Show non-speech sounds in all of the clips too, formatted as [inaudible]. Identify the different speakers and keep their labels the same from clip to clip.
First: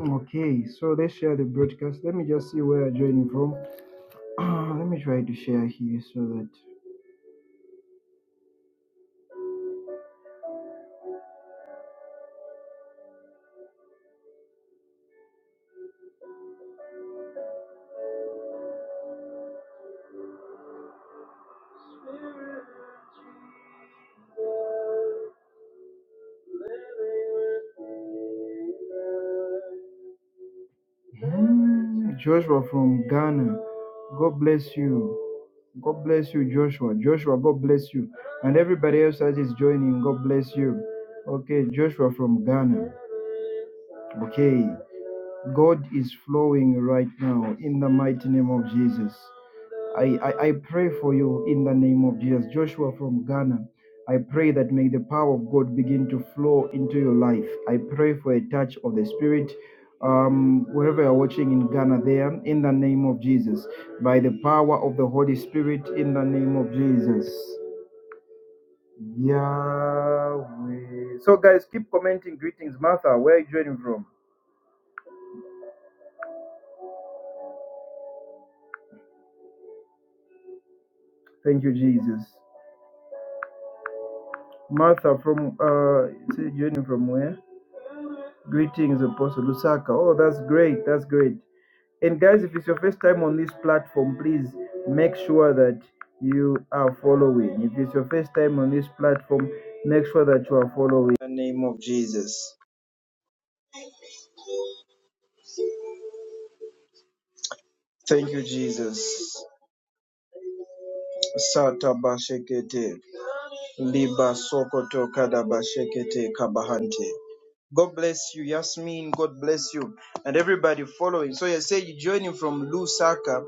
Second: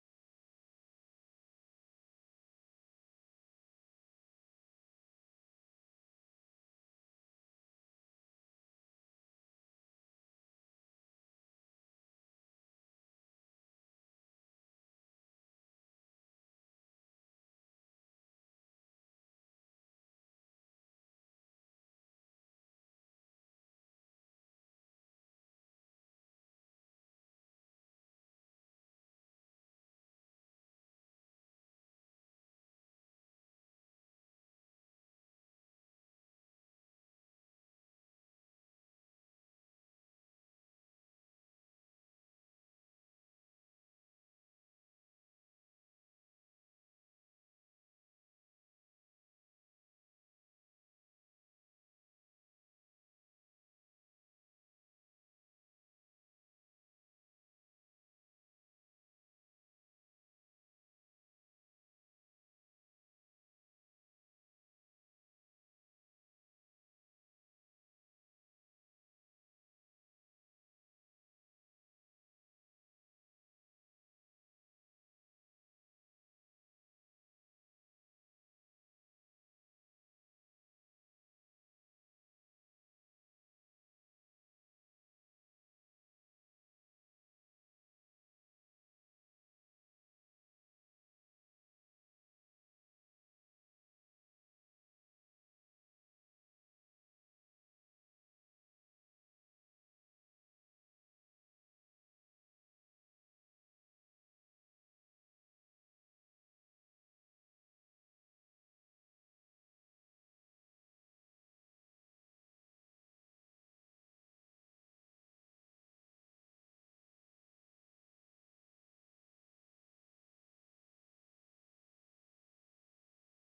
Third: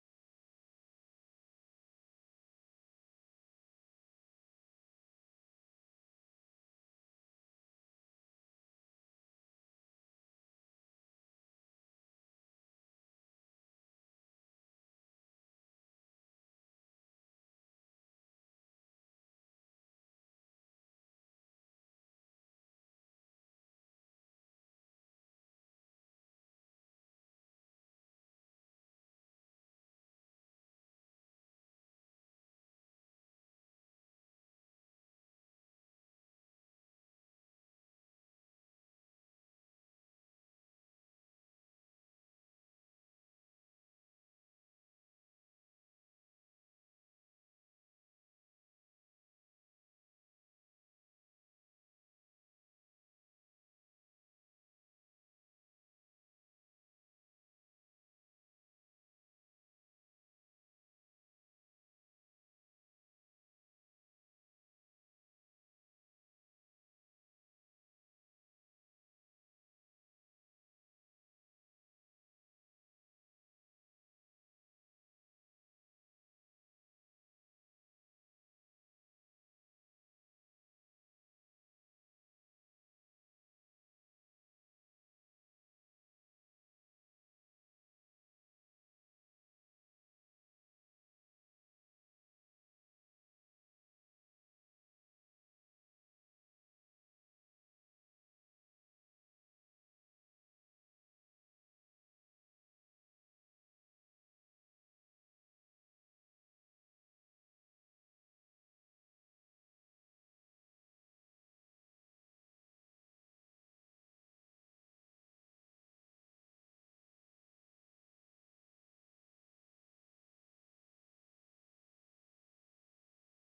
Speaker 1: Okay, so let's share the broadcast. Let me just see where I'm joining from. Ah, Let me try to share here so that Hmm, Joshua from Ghana. God bless you. God bless you, Joshua. Joshua, God bless you. And everybody else that is joining, God bless you. Okay, Joshua from Ghana. Okay. God is flowing right now in the mighty name of Jesus. I, I, I pray for you in the name of Jesus. Joshua from Ghana, I pray that may the power of God begin to flow into your life. I pray for a touch of the Spirit. Um, wherever you're watching in Ghana, there, in the name of Jesus, by the power of the Holy Spirit, in the name of Jesus. Yahweh. So, guys, keep commenting. Greetings, Martha. Where are you joining from? Thank you, Jesus. Martha, from uh, joining from where? Greetings, Apostle Lusaka. Oh, that's great. That's great. And guys, if it's your first time on this platform, please make sure that you are following. If it's your first time on this platform, make sure that you are following. In the name of Jesus. Thank you, Jesus. Sata bashekete, liba sokoto kada bashekete kabahante. God bless you, Yasmin. God bless you, and everybody following. So you say you're joining from Lusaka.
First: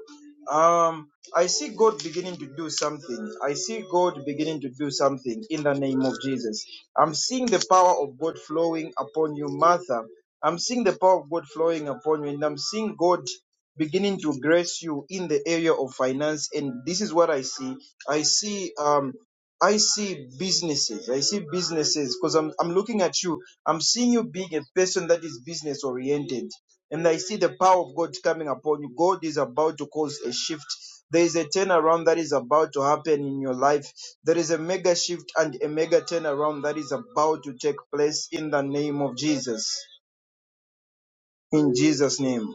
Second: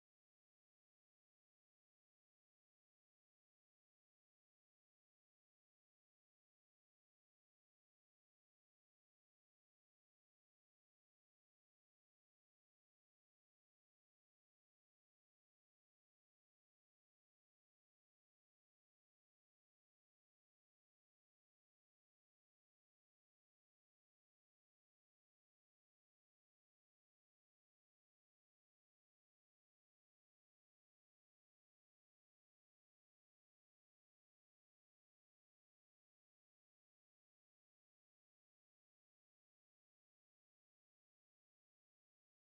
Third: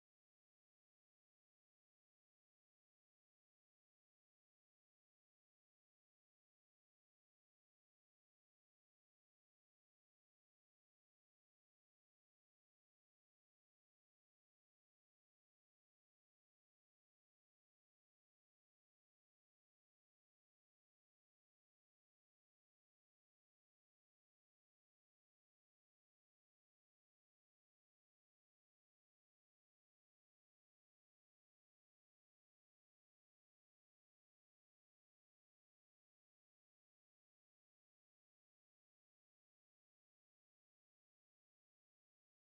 Speaker 1: Um, I see God beginning to do something. I see God beginning to do something in the name of Jesus. I'm seeing the power of God flowing upon you, Martha. I'm seeing the power of God flowing upon you, and I'm seeing God beginning to grace you in the area of finance. And this is what I see. I see um I see businesses. I see businesses because I'm I'm looking at you I'm seeing you being a person that is business oriented. And I see the power of God coming upon you. God is about to cause a shift. There is a turnaround that is about to happen in your life. There is a mega shift and a mega turnaround that is about to take place in the name of Jesus. In Jesus' name.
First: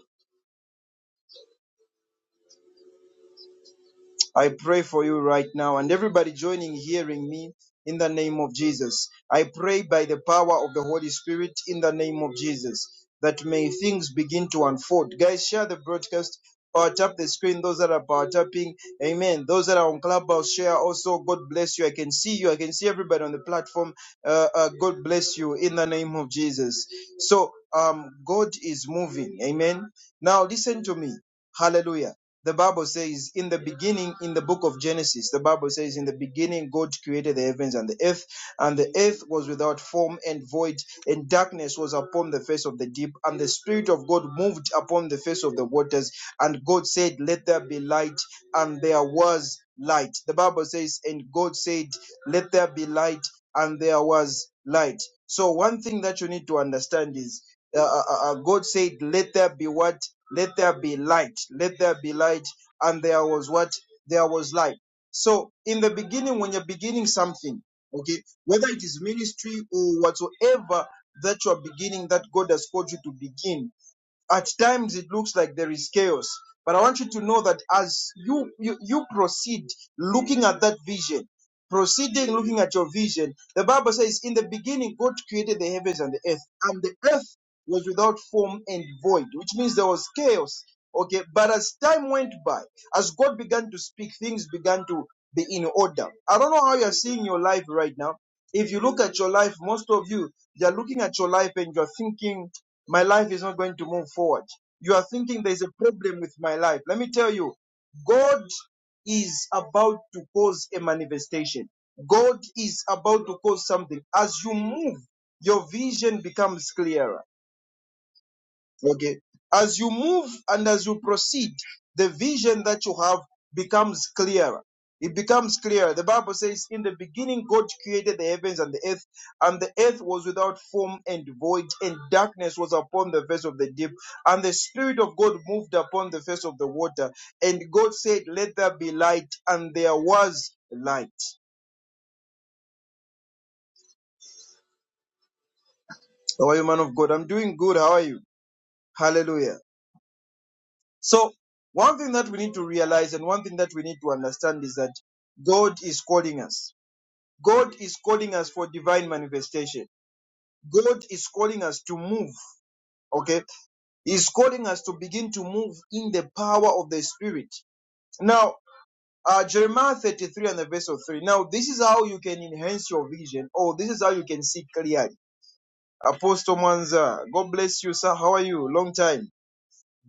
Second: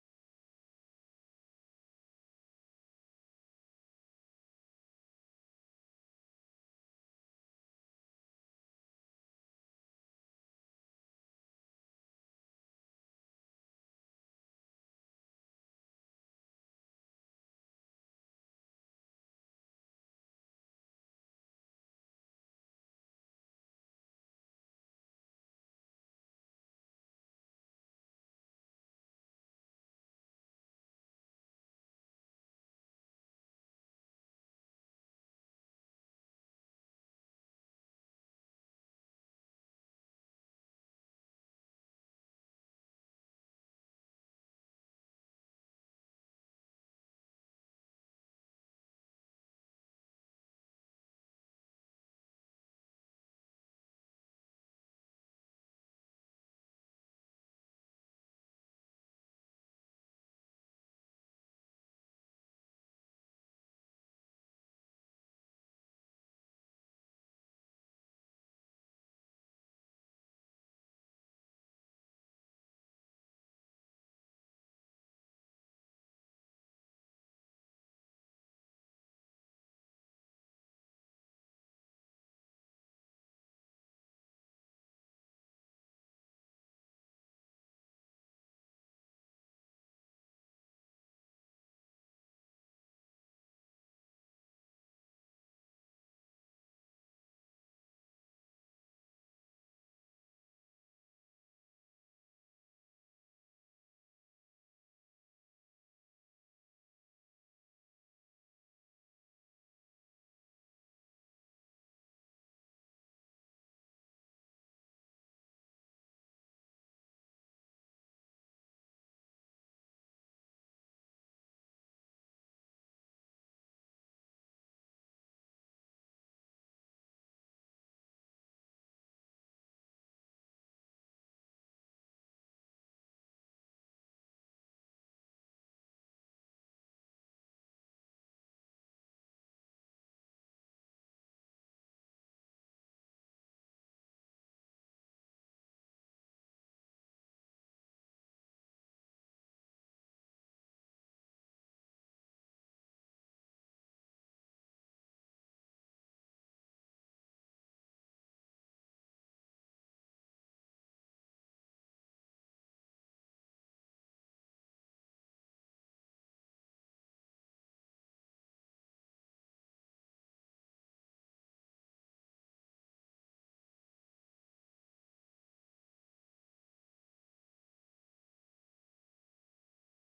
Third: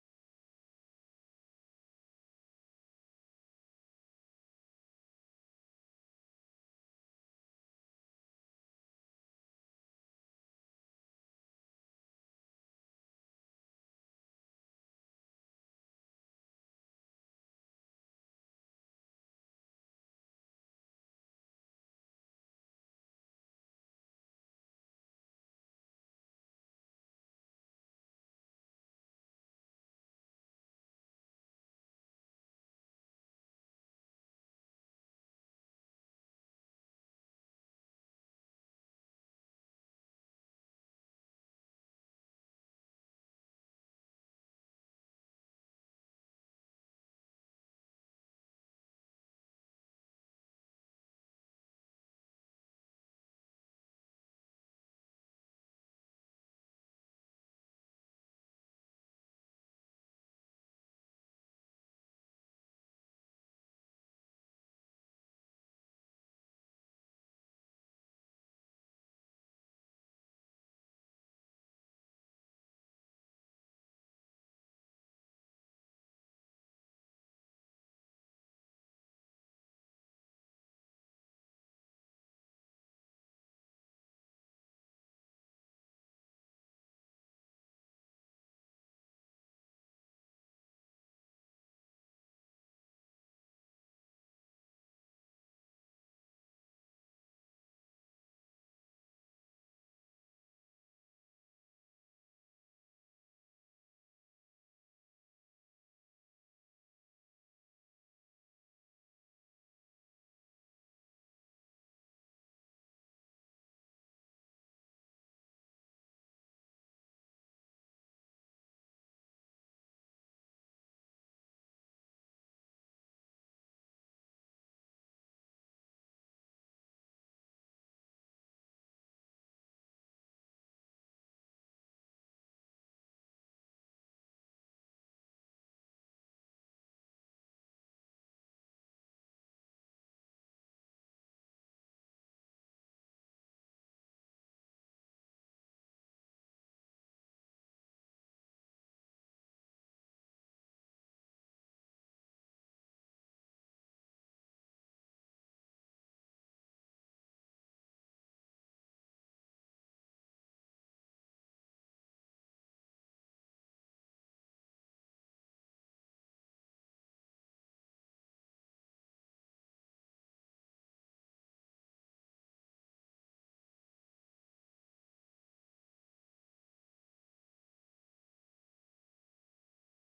Speaker 1: I pray for you right now and everybody joining, hearing me in the name of Jesus. I pray by the power of the Holy Spirit in the name of Jesus that may things begin to unfold. Guys, share the broadcast. Power tap the screen, those that are power tapping. Amen. Those that are on Clubhouse, share also. God bless you. I can see you. I can see everybody on the platform. Uh, uh, God bless you in the name of Jesus. So, um, God is moving. Amen. Now, listen to me. Hallelujah the Bible says, in the beginning, in the book of Genesis, the Bible says, in the beginning, God created the heavens and the earth, and the earth was without form and void, and darkness was upon the face of the deep, and the Spirit of God moved upon the face of the waters, and God said, Let there be light, and there was light. The Bible says, and God said, Let there be light, and there was light. So, one thing that you need to understand is, uh, uh, uh, uh, God said, Let there be what? let there be light let there be light and there was what there was light so in the beginning when you're beginning something okay whether it is ministry or whatsoever that you are beginning that god has called you to begin at times it looks like there is chaos but i want you to know that as you you, you proceed looking at that vision proceeding looking at your vision the bible says in the beginning god created the heavens and the earth and the earth was without form and void which means there was chaos okay but as time went by as god began to speak things began to be in order i don't know how you're seeing your life right now if you look at your life most of you you're looking at your life and you're thinking my life is not going to move forward. You are thinking there's a problem with my life. Let me tell you, God is about to cause a manifestation. God is about to cause something. As you move, your vision becomes clearer Okay. As you move and as you proceed, the vision that you have becomes clearer. It becomes clearer. The Bible says, In the beginning, God created the heavens and the earth, and the earth was without form and void, and darkness was upon the face of the deep. And the Spirit of God moved upon the face of the water. And God said, Let there be light. And there was light. How are you, man of God? I'm doing good. How are you? Hallelujah. So one thing that we need to realize and one thing that we need to understand is that God is calling us. God is calling us for divine manifestation. God is calling us to move. Okay. He's calling us to begin to move in the power of the Spirit. Now, uh, Jeremiah 33 and the verse of 3. Now, this is how you can enhance your vision, or this is how you can see clearly. Apostle Mwanza, God bless you, sir. How are you? Long time.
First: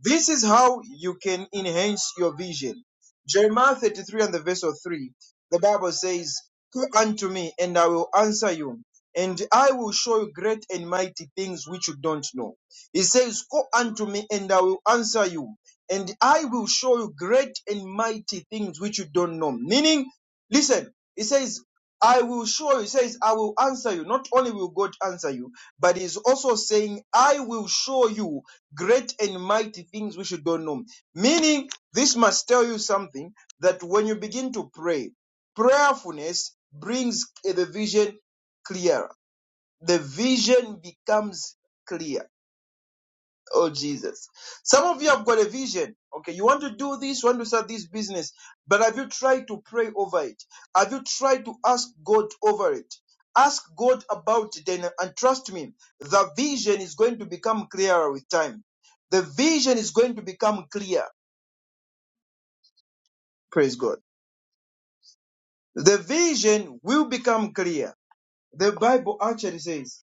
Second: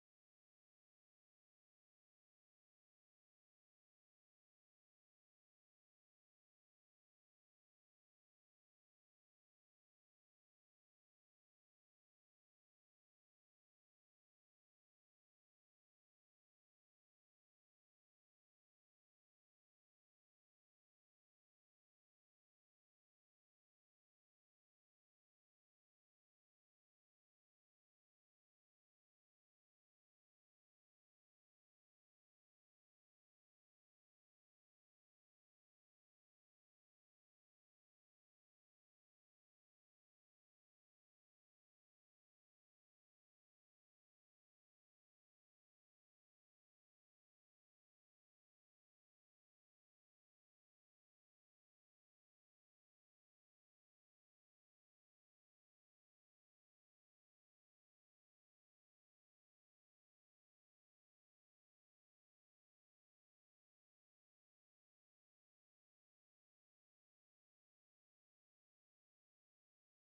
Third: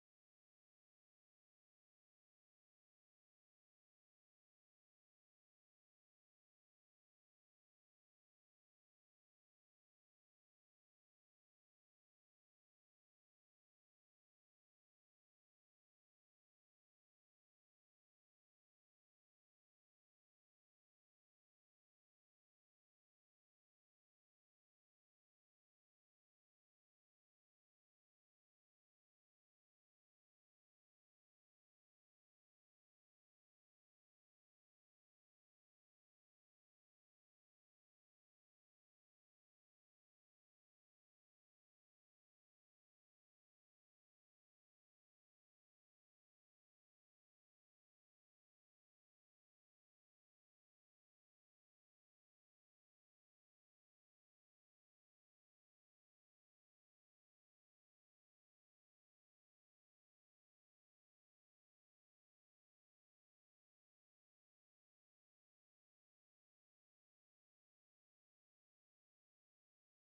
Speaker 1: This is how you can enhance your vision. Jeremiah 33 and the verse of 3, the Bible says, Call unto me, and I will answer you, and I will show you great and mighty things which you don't know. He says, Call unto me, and I will answer you, and I will show you great and mighty things which you don't know. Meaning, listen, he says, I will show you, he says, I will answer you. Not only will God answer you, but he's also saying, I will show you great and mighty things which you don't know. Meaning, this must tell you something that when you begin to pray, prayerfulness brings the vision clearer. The vision becomes clear. Oh Jesus. Some of you have got a vision. Okay, you want to do this, you want to start this business, but have you tried to pray over it? Have you tried to ask God over it? Ask God about it and, and trust me, the vision is going to become clearer with time. The vision is going to become clear. Praise God. The vision will become clear. The Bible actually says.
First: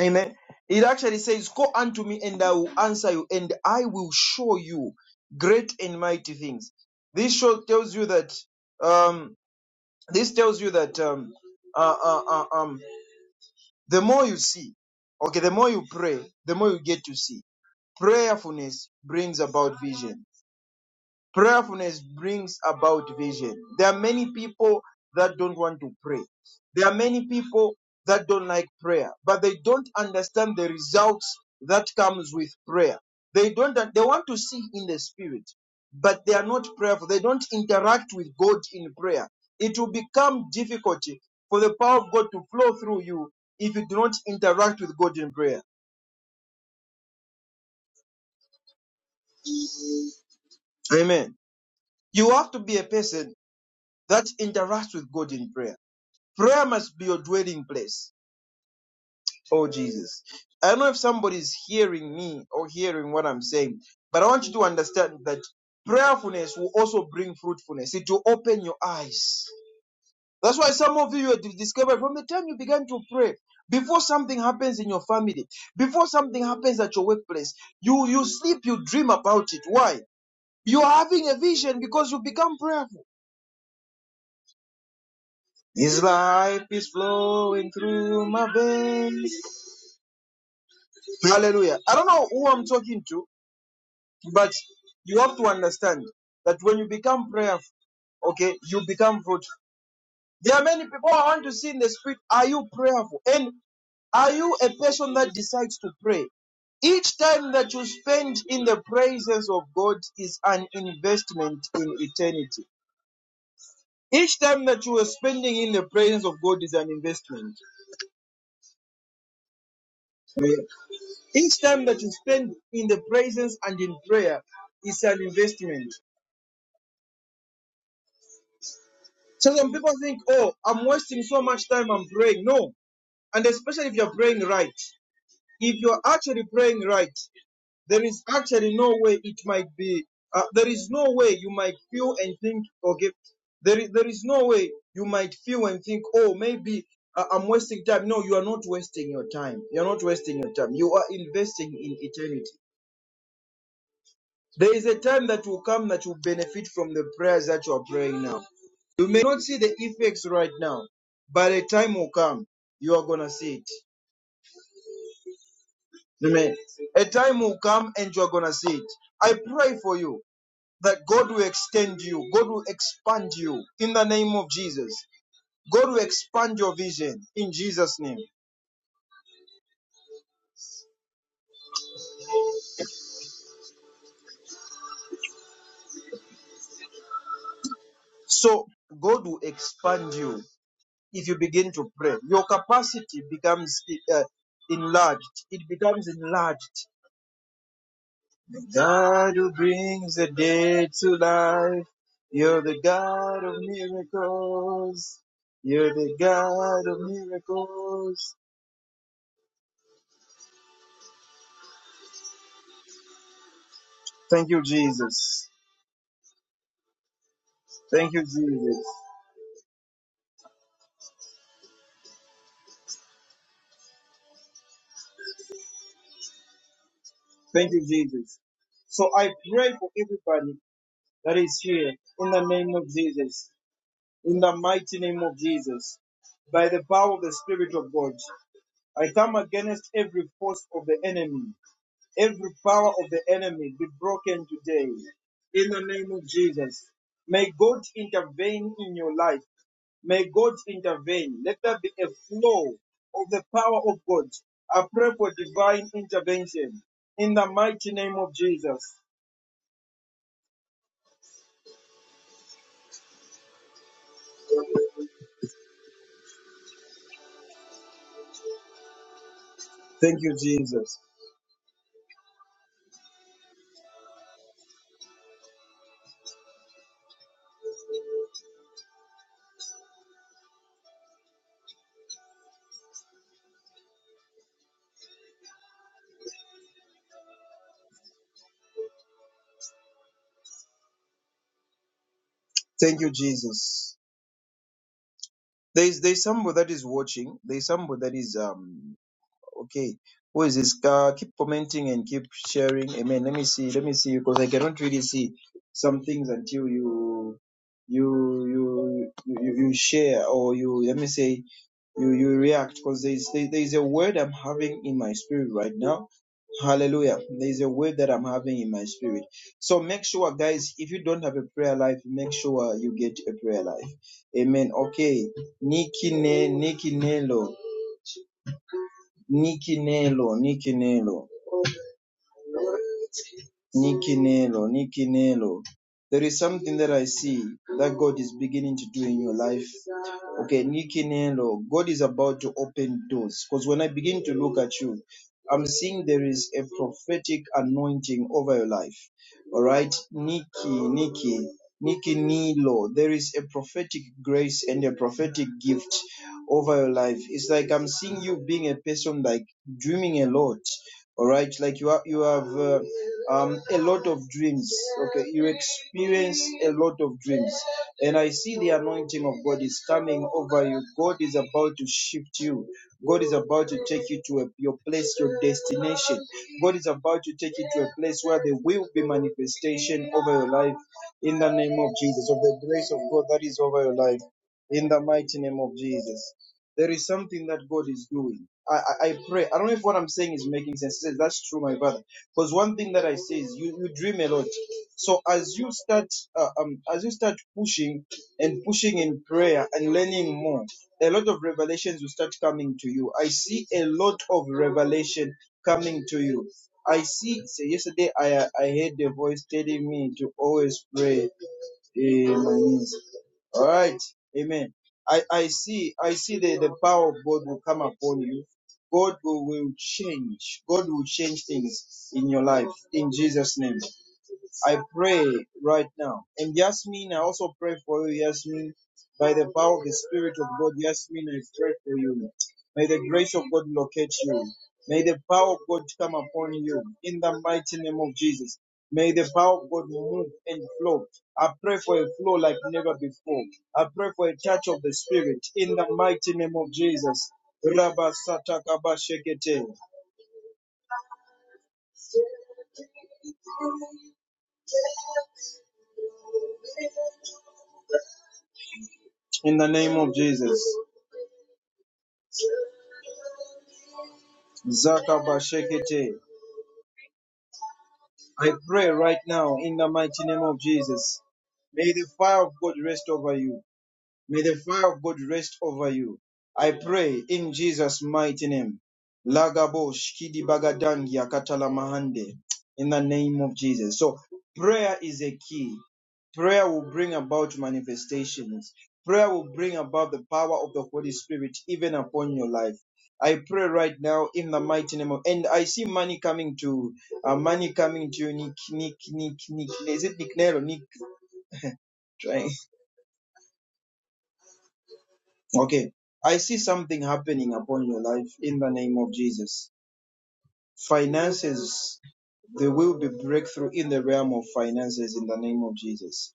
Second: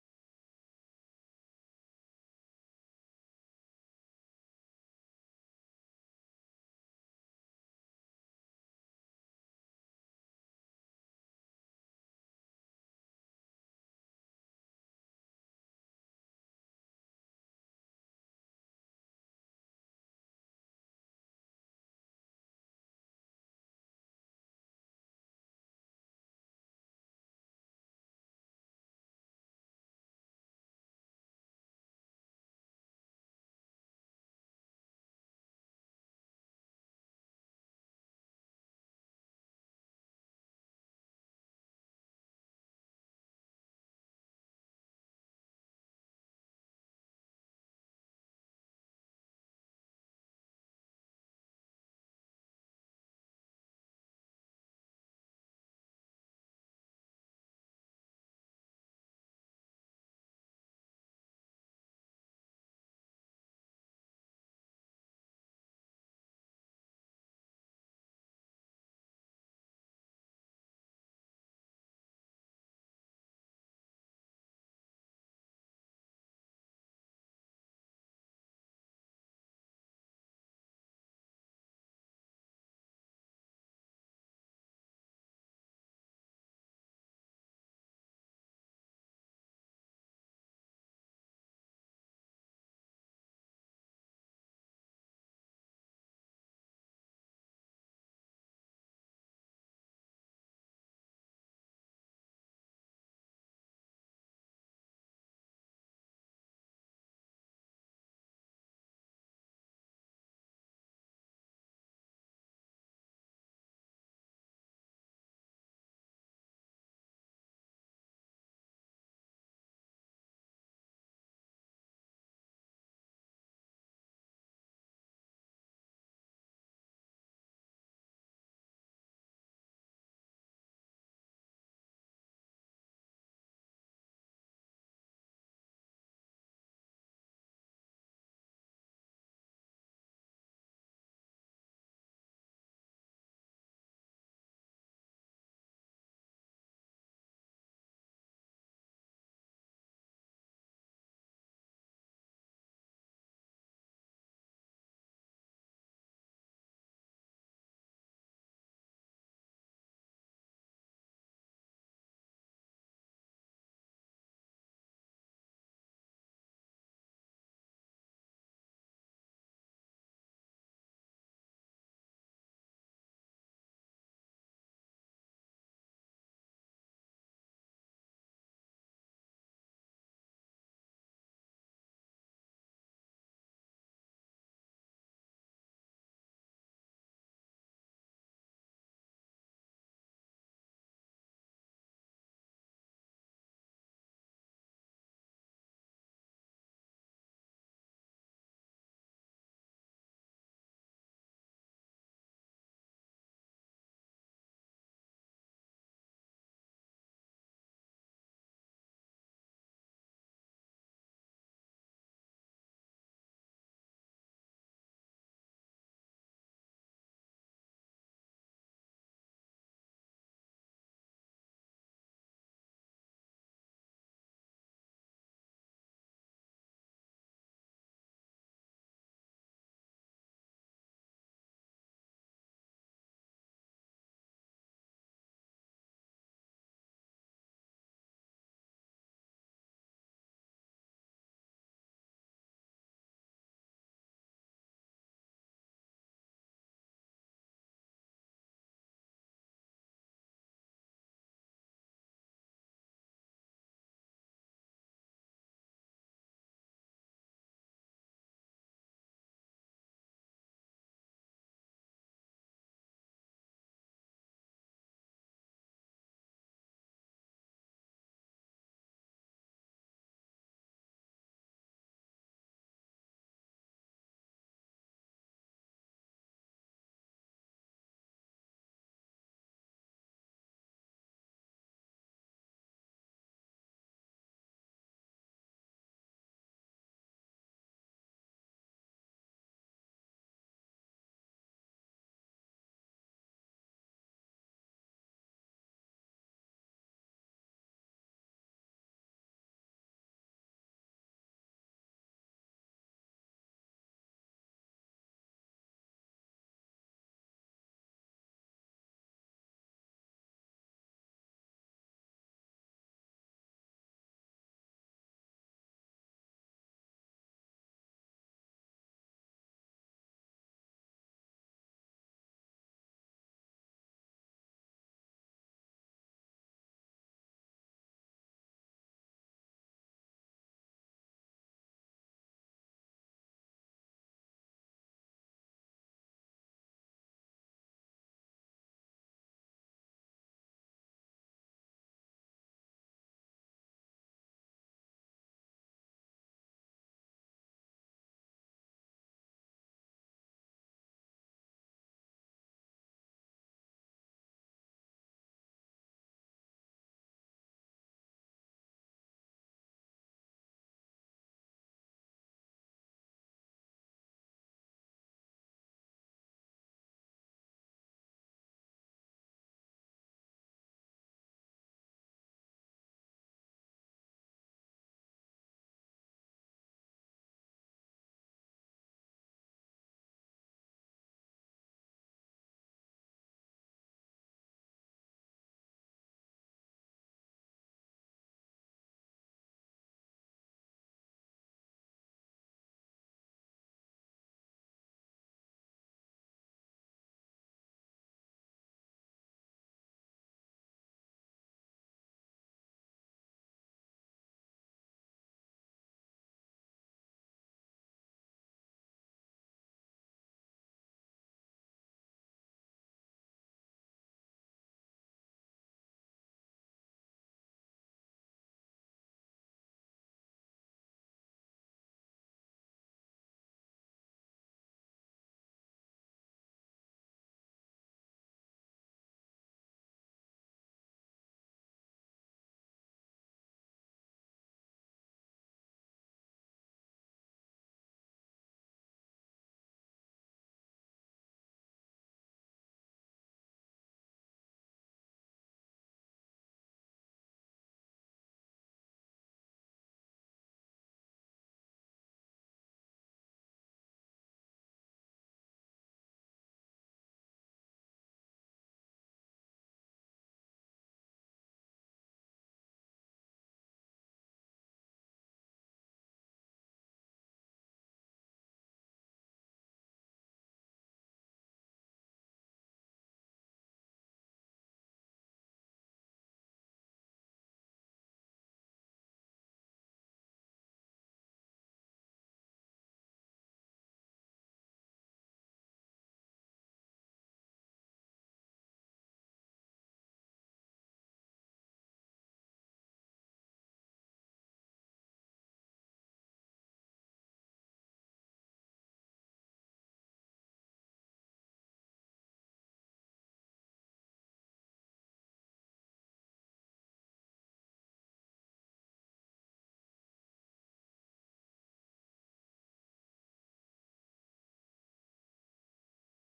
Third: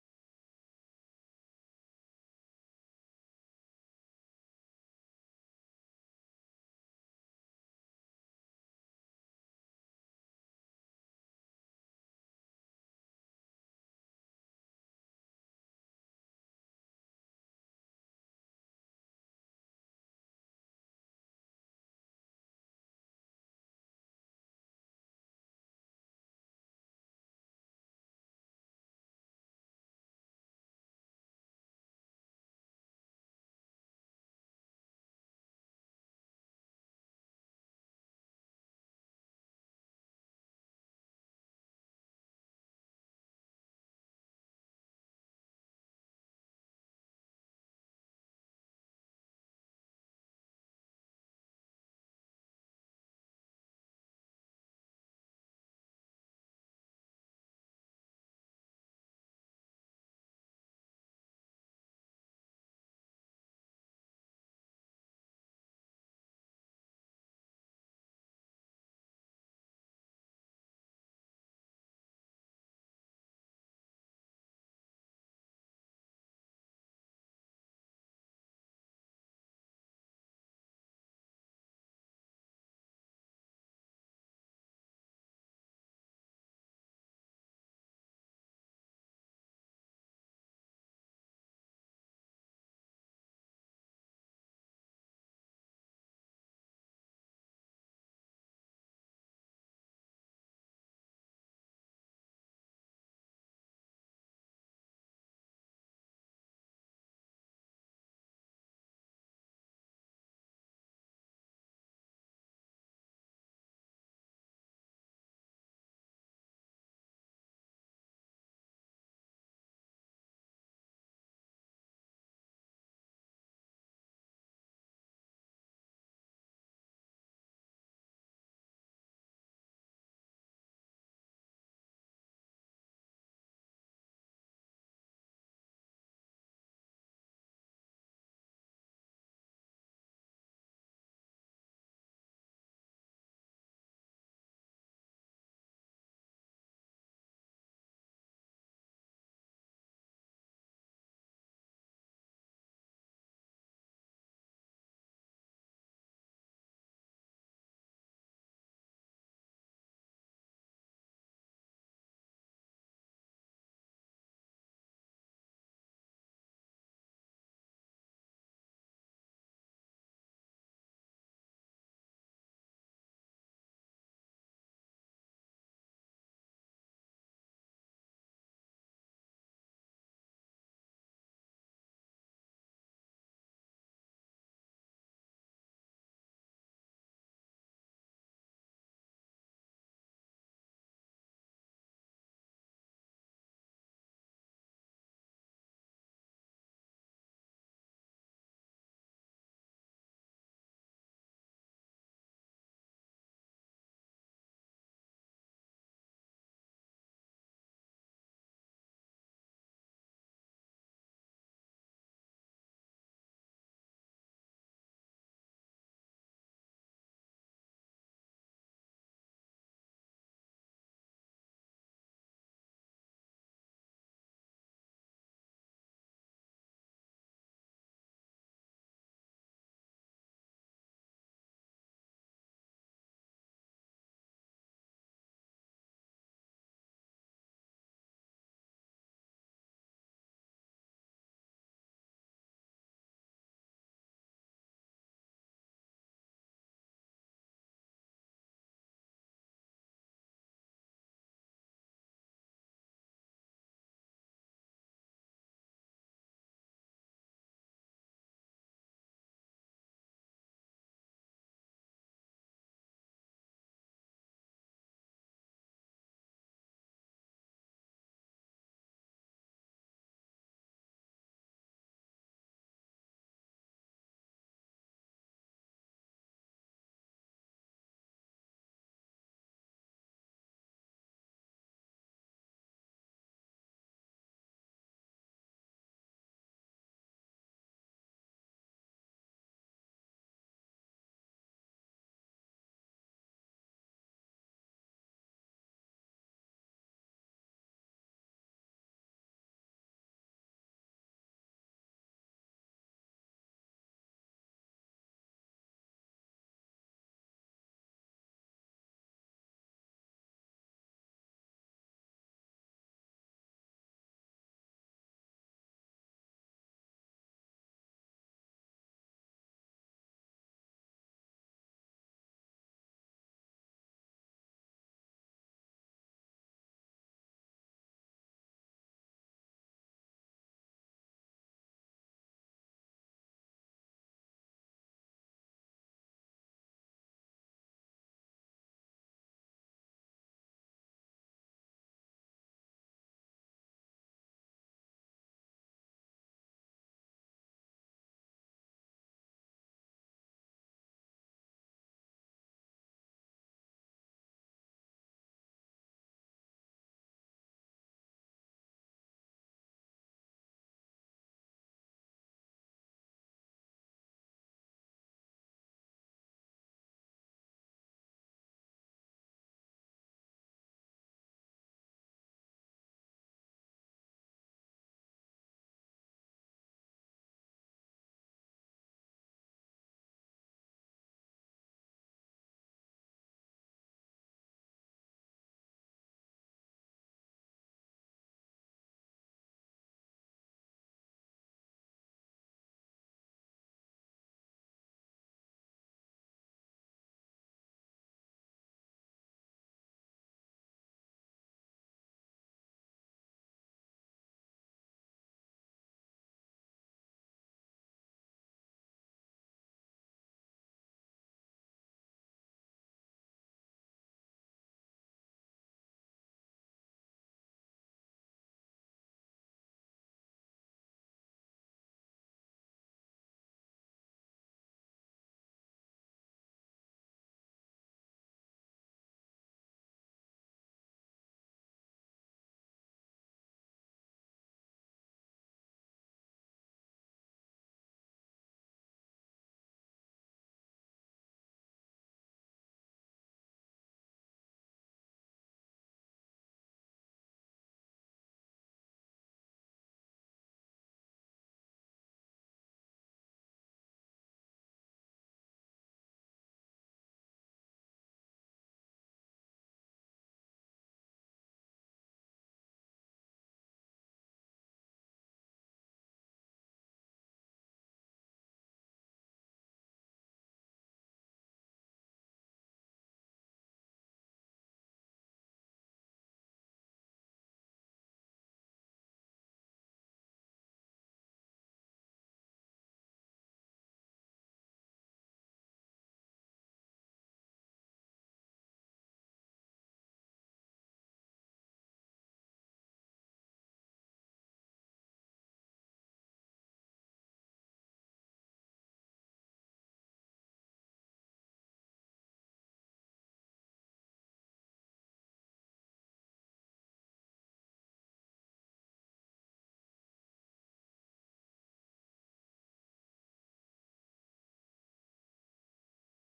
Speaker 1: Amen. It actually says, Call unto me, and I will answer you, and I will show you great and mighty things. This show tells you that um, this tells you that um, uh, uh, uh, um, the more you see, okay, the more you pray, the more you get to see. Prayerfulness brings about vision. Prayerfulness brings about vision. There are many people that don't want to pray. There are many people that don't like prayer, but they don't understand the results that comes with prayer. They don't they want to see in the spirit, but they are not prayerful. They don't interact with God in prayer. It will become difficult for the power of God to flow through you if you do not interact with God in prayer. Amen. You have to be a person that interacts with God in prayer. Prayer must be your dwelling place. Oh, Jesus. I don't know if somebody's hearing me or hearing what I'm saying, but I want you to understand that prayerfulness will also bring fruitfulness. It will open your eyes. That's why some of you have discovered from the time you began to pray, before something happens in your family, before something happens at your workplace, you, you sleep, you dream about it. Why? You're having a vision because you become prayerful. His life is flowing through my veins. Hallelujah. I don't know who I'm talking to, but you have to understand that when you become prayerful, okay, you become fruitful. There are many people I want to see in the spirit. Are you prayerful? And are you a person that decides to pray? Each time that you spend in the presence of God is an investment in eternity. Each time that you are spending in the presence of God is an investment. Each time that you spend in the presence and in prayer is an investment. So some people think, oh, I'm wasting so much time I'm praying. No. And especially if you're praying right. If you're actually praying right, there is actually no way it might be, uh, there is no way you might feel and think, okay, there is, there is no way you might feel and think, oh, maybe uh, I'm wasting time. No, you are not wasting your time. You're not wasting your time. You are investing in eternity. There is a time that will come that will benefit from the prayers that you are praying now. You may not see the effects right now, but a time will come you are gonna see it. Amen. A time will come and you are gonna see it. I pray for you that God will extend you, God will expand you in the name of Jesus. God will expand your vision in Jesus' name. So God will expand you if you begin to pray. Your capacity becomes uh, enlarged. It becomes enlarged The God who brings the dead to life. You're the God of miracles. You're the God of miracles. Thank you, Jesus. Thank you, Jesus. Thank you, Jesus. So I pray for everybody that is here in the name of Jesus, in the mighty name of Jesus, by the power of the Spirit of God. I come against every force of the enemy. Every power of the enemy be broken today in the name of Jesus. May God intervene in your life. May God intervene. Let there be a flow of the power of God. I pray for divine intervention in the mighty name of Jesus. Thank you, Jesus. Thank you, Jesus. There is there is somebody that is watching. There is somebody that is um Okay. Who is this guy? Keep commenting and keep sharing. Amen. Let me see. Let me see because I cannot really see some things until you you you you, you you share or you let me say you you react because there is there, there is a word I'm having in my spirit right now. Hallelujah. There is a word that I'm having in my spirit. So make sure, guys, if you don't have a prayer life, make sure you get a prayer life. Amen. Okay. Nikine, Nikinelo. Nikinelo, Nikinelo, Nikinelo, Nikinelo. There is something that I see that God is beginning to do in your life. Okay, Nikinelo, God is about to open doors. Because when I begin to look at you, I'm seeing there is a prophetic anointing over your life. All right, Nikki, Nikki, Nikki Nilo, there is a prophetic grace and a prophetic gift over your life. It's like I'm seeing you being a person like dreaming a lot. All right, like you are, you have. Uh, um, a lot of dreams. Okay, you experience a lot of dreams. And I see the anointing of God is coming over you. God is about to shift you. God is about to take you to a, your place, your destination. God is about to take you to a place where there will be manifestation over your life in the name of Jesus, of the grace of God that is over your life in the mighty name of Jesus. There is something that God is doing. I, I, I pray. I don't know if what I'm saying is making sense. That's true, my brother. Because one thing that I say is you, you dream a lot. So as you start uh, um as you start pushing and pushing in prayer and learning more, a lot of revelations will start coming to you. I see a lot of revelation coming to you. I see. So yesterday I I heard a voice telling me to always pray eh, my knees. All right. Amen. I, I see, I see the, the power of God will come upon you. God will, will change. God will change things in your life in Jesus' name. I pray right now. And Yasmin, I also pray for you, Yasmin. By the power of the Spirit of God, Yasmin, I pray for you. May the grace of God locate you. May the power of God come upon you in the mighty name of Jesus. May the power of God move and flow. I pray for a flow like never before. I pray for a touch of the Spirit in the mighty name of Jesus. Rabba Sataka Bashekete. In the name of Jesus. Zaka Bashekete. I pray right now in the mighty name of Jesus. May the fire of God rest over you. May the fire of God rest over you. I pray in Jesus' mighty name. Lagabosh kidibagadangia katalamahande. In the name of Jesus. So prayer is a key. Prayer will bring about manifestations. Prayer will bring about the power of the Holy Spirit even upon your life. I pray right now in the mighty name of, and I see money coming to, uh, money coming to you, Nick, Nick, Nick, Nick. Is it Nick Nero? Nick? try Okay. I see something happening upon your life in the name of Jesus. Finances, there will be breakthrough in the realm of finances in the name of Jesus.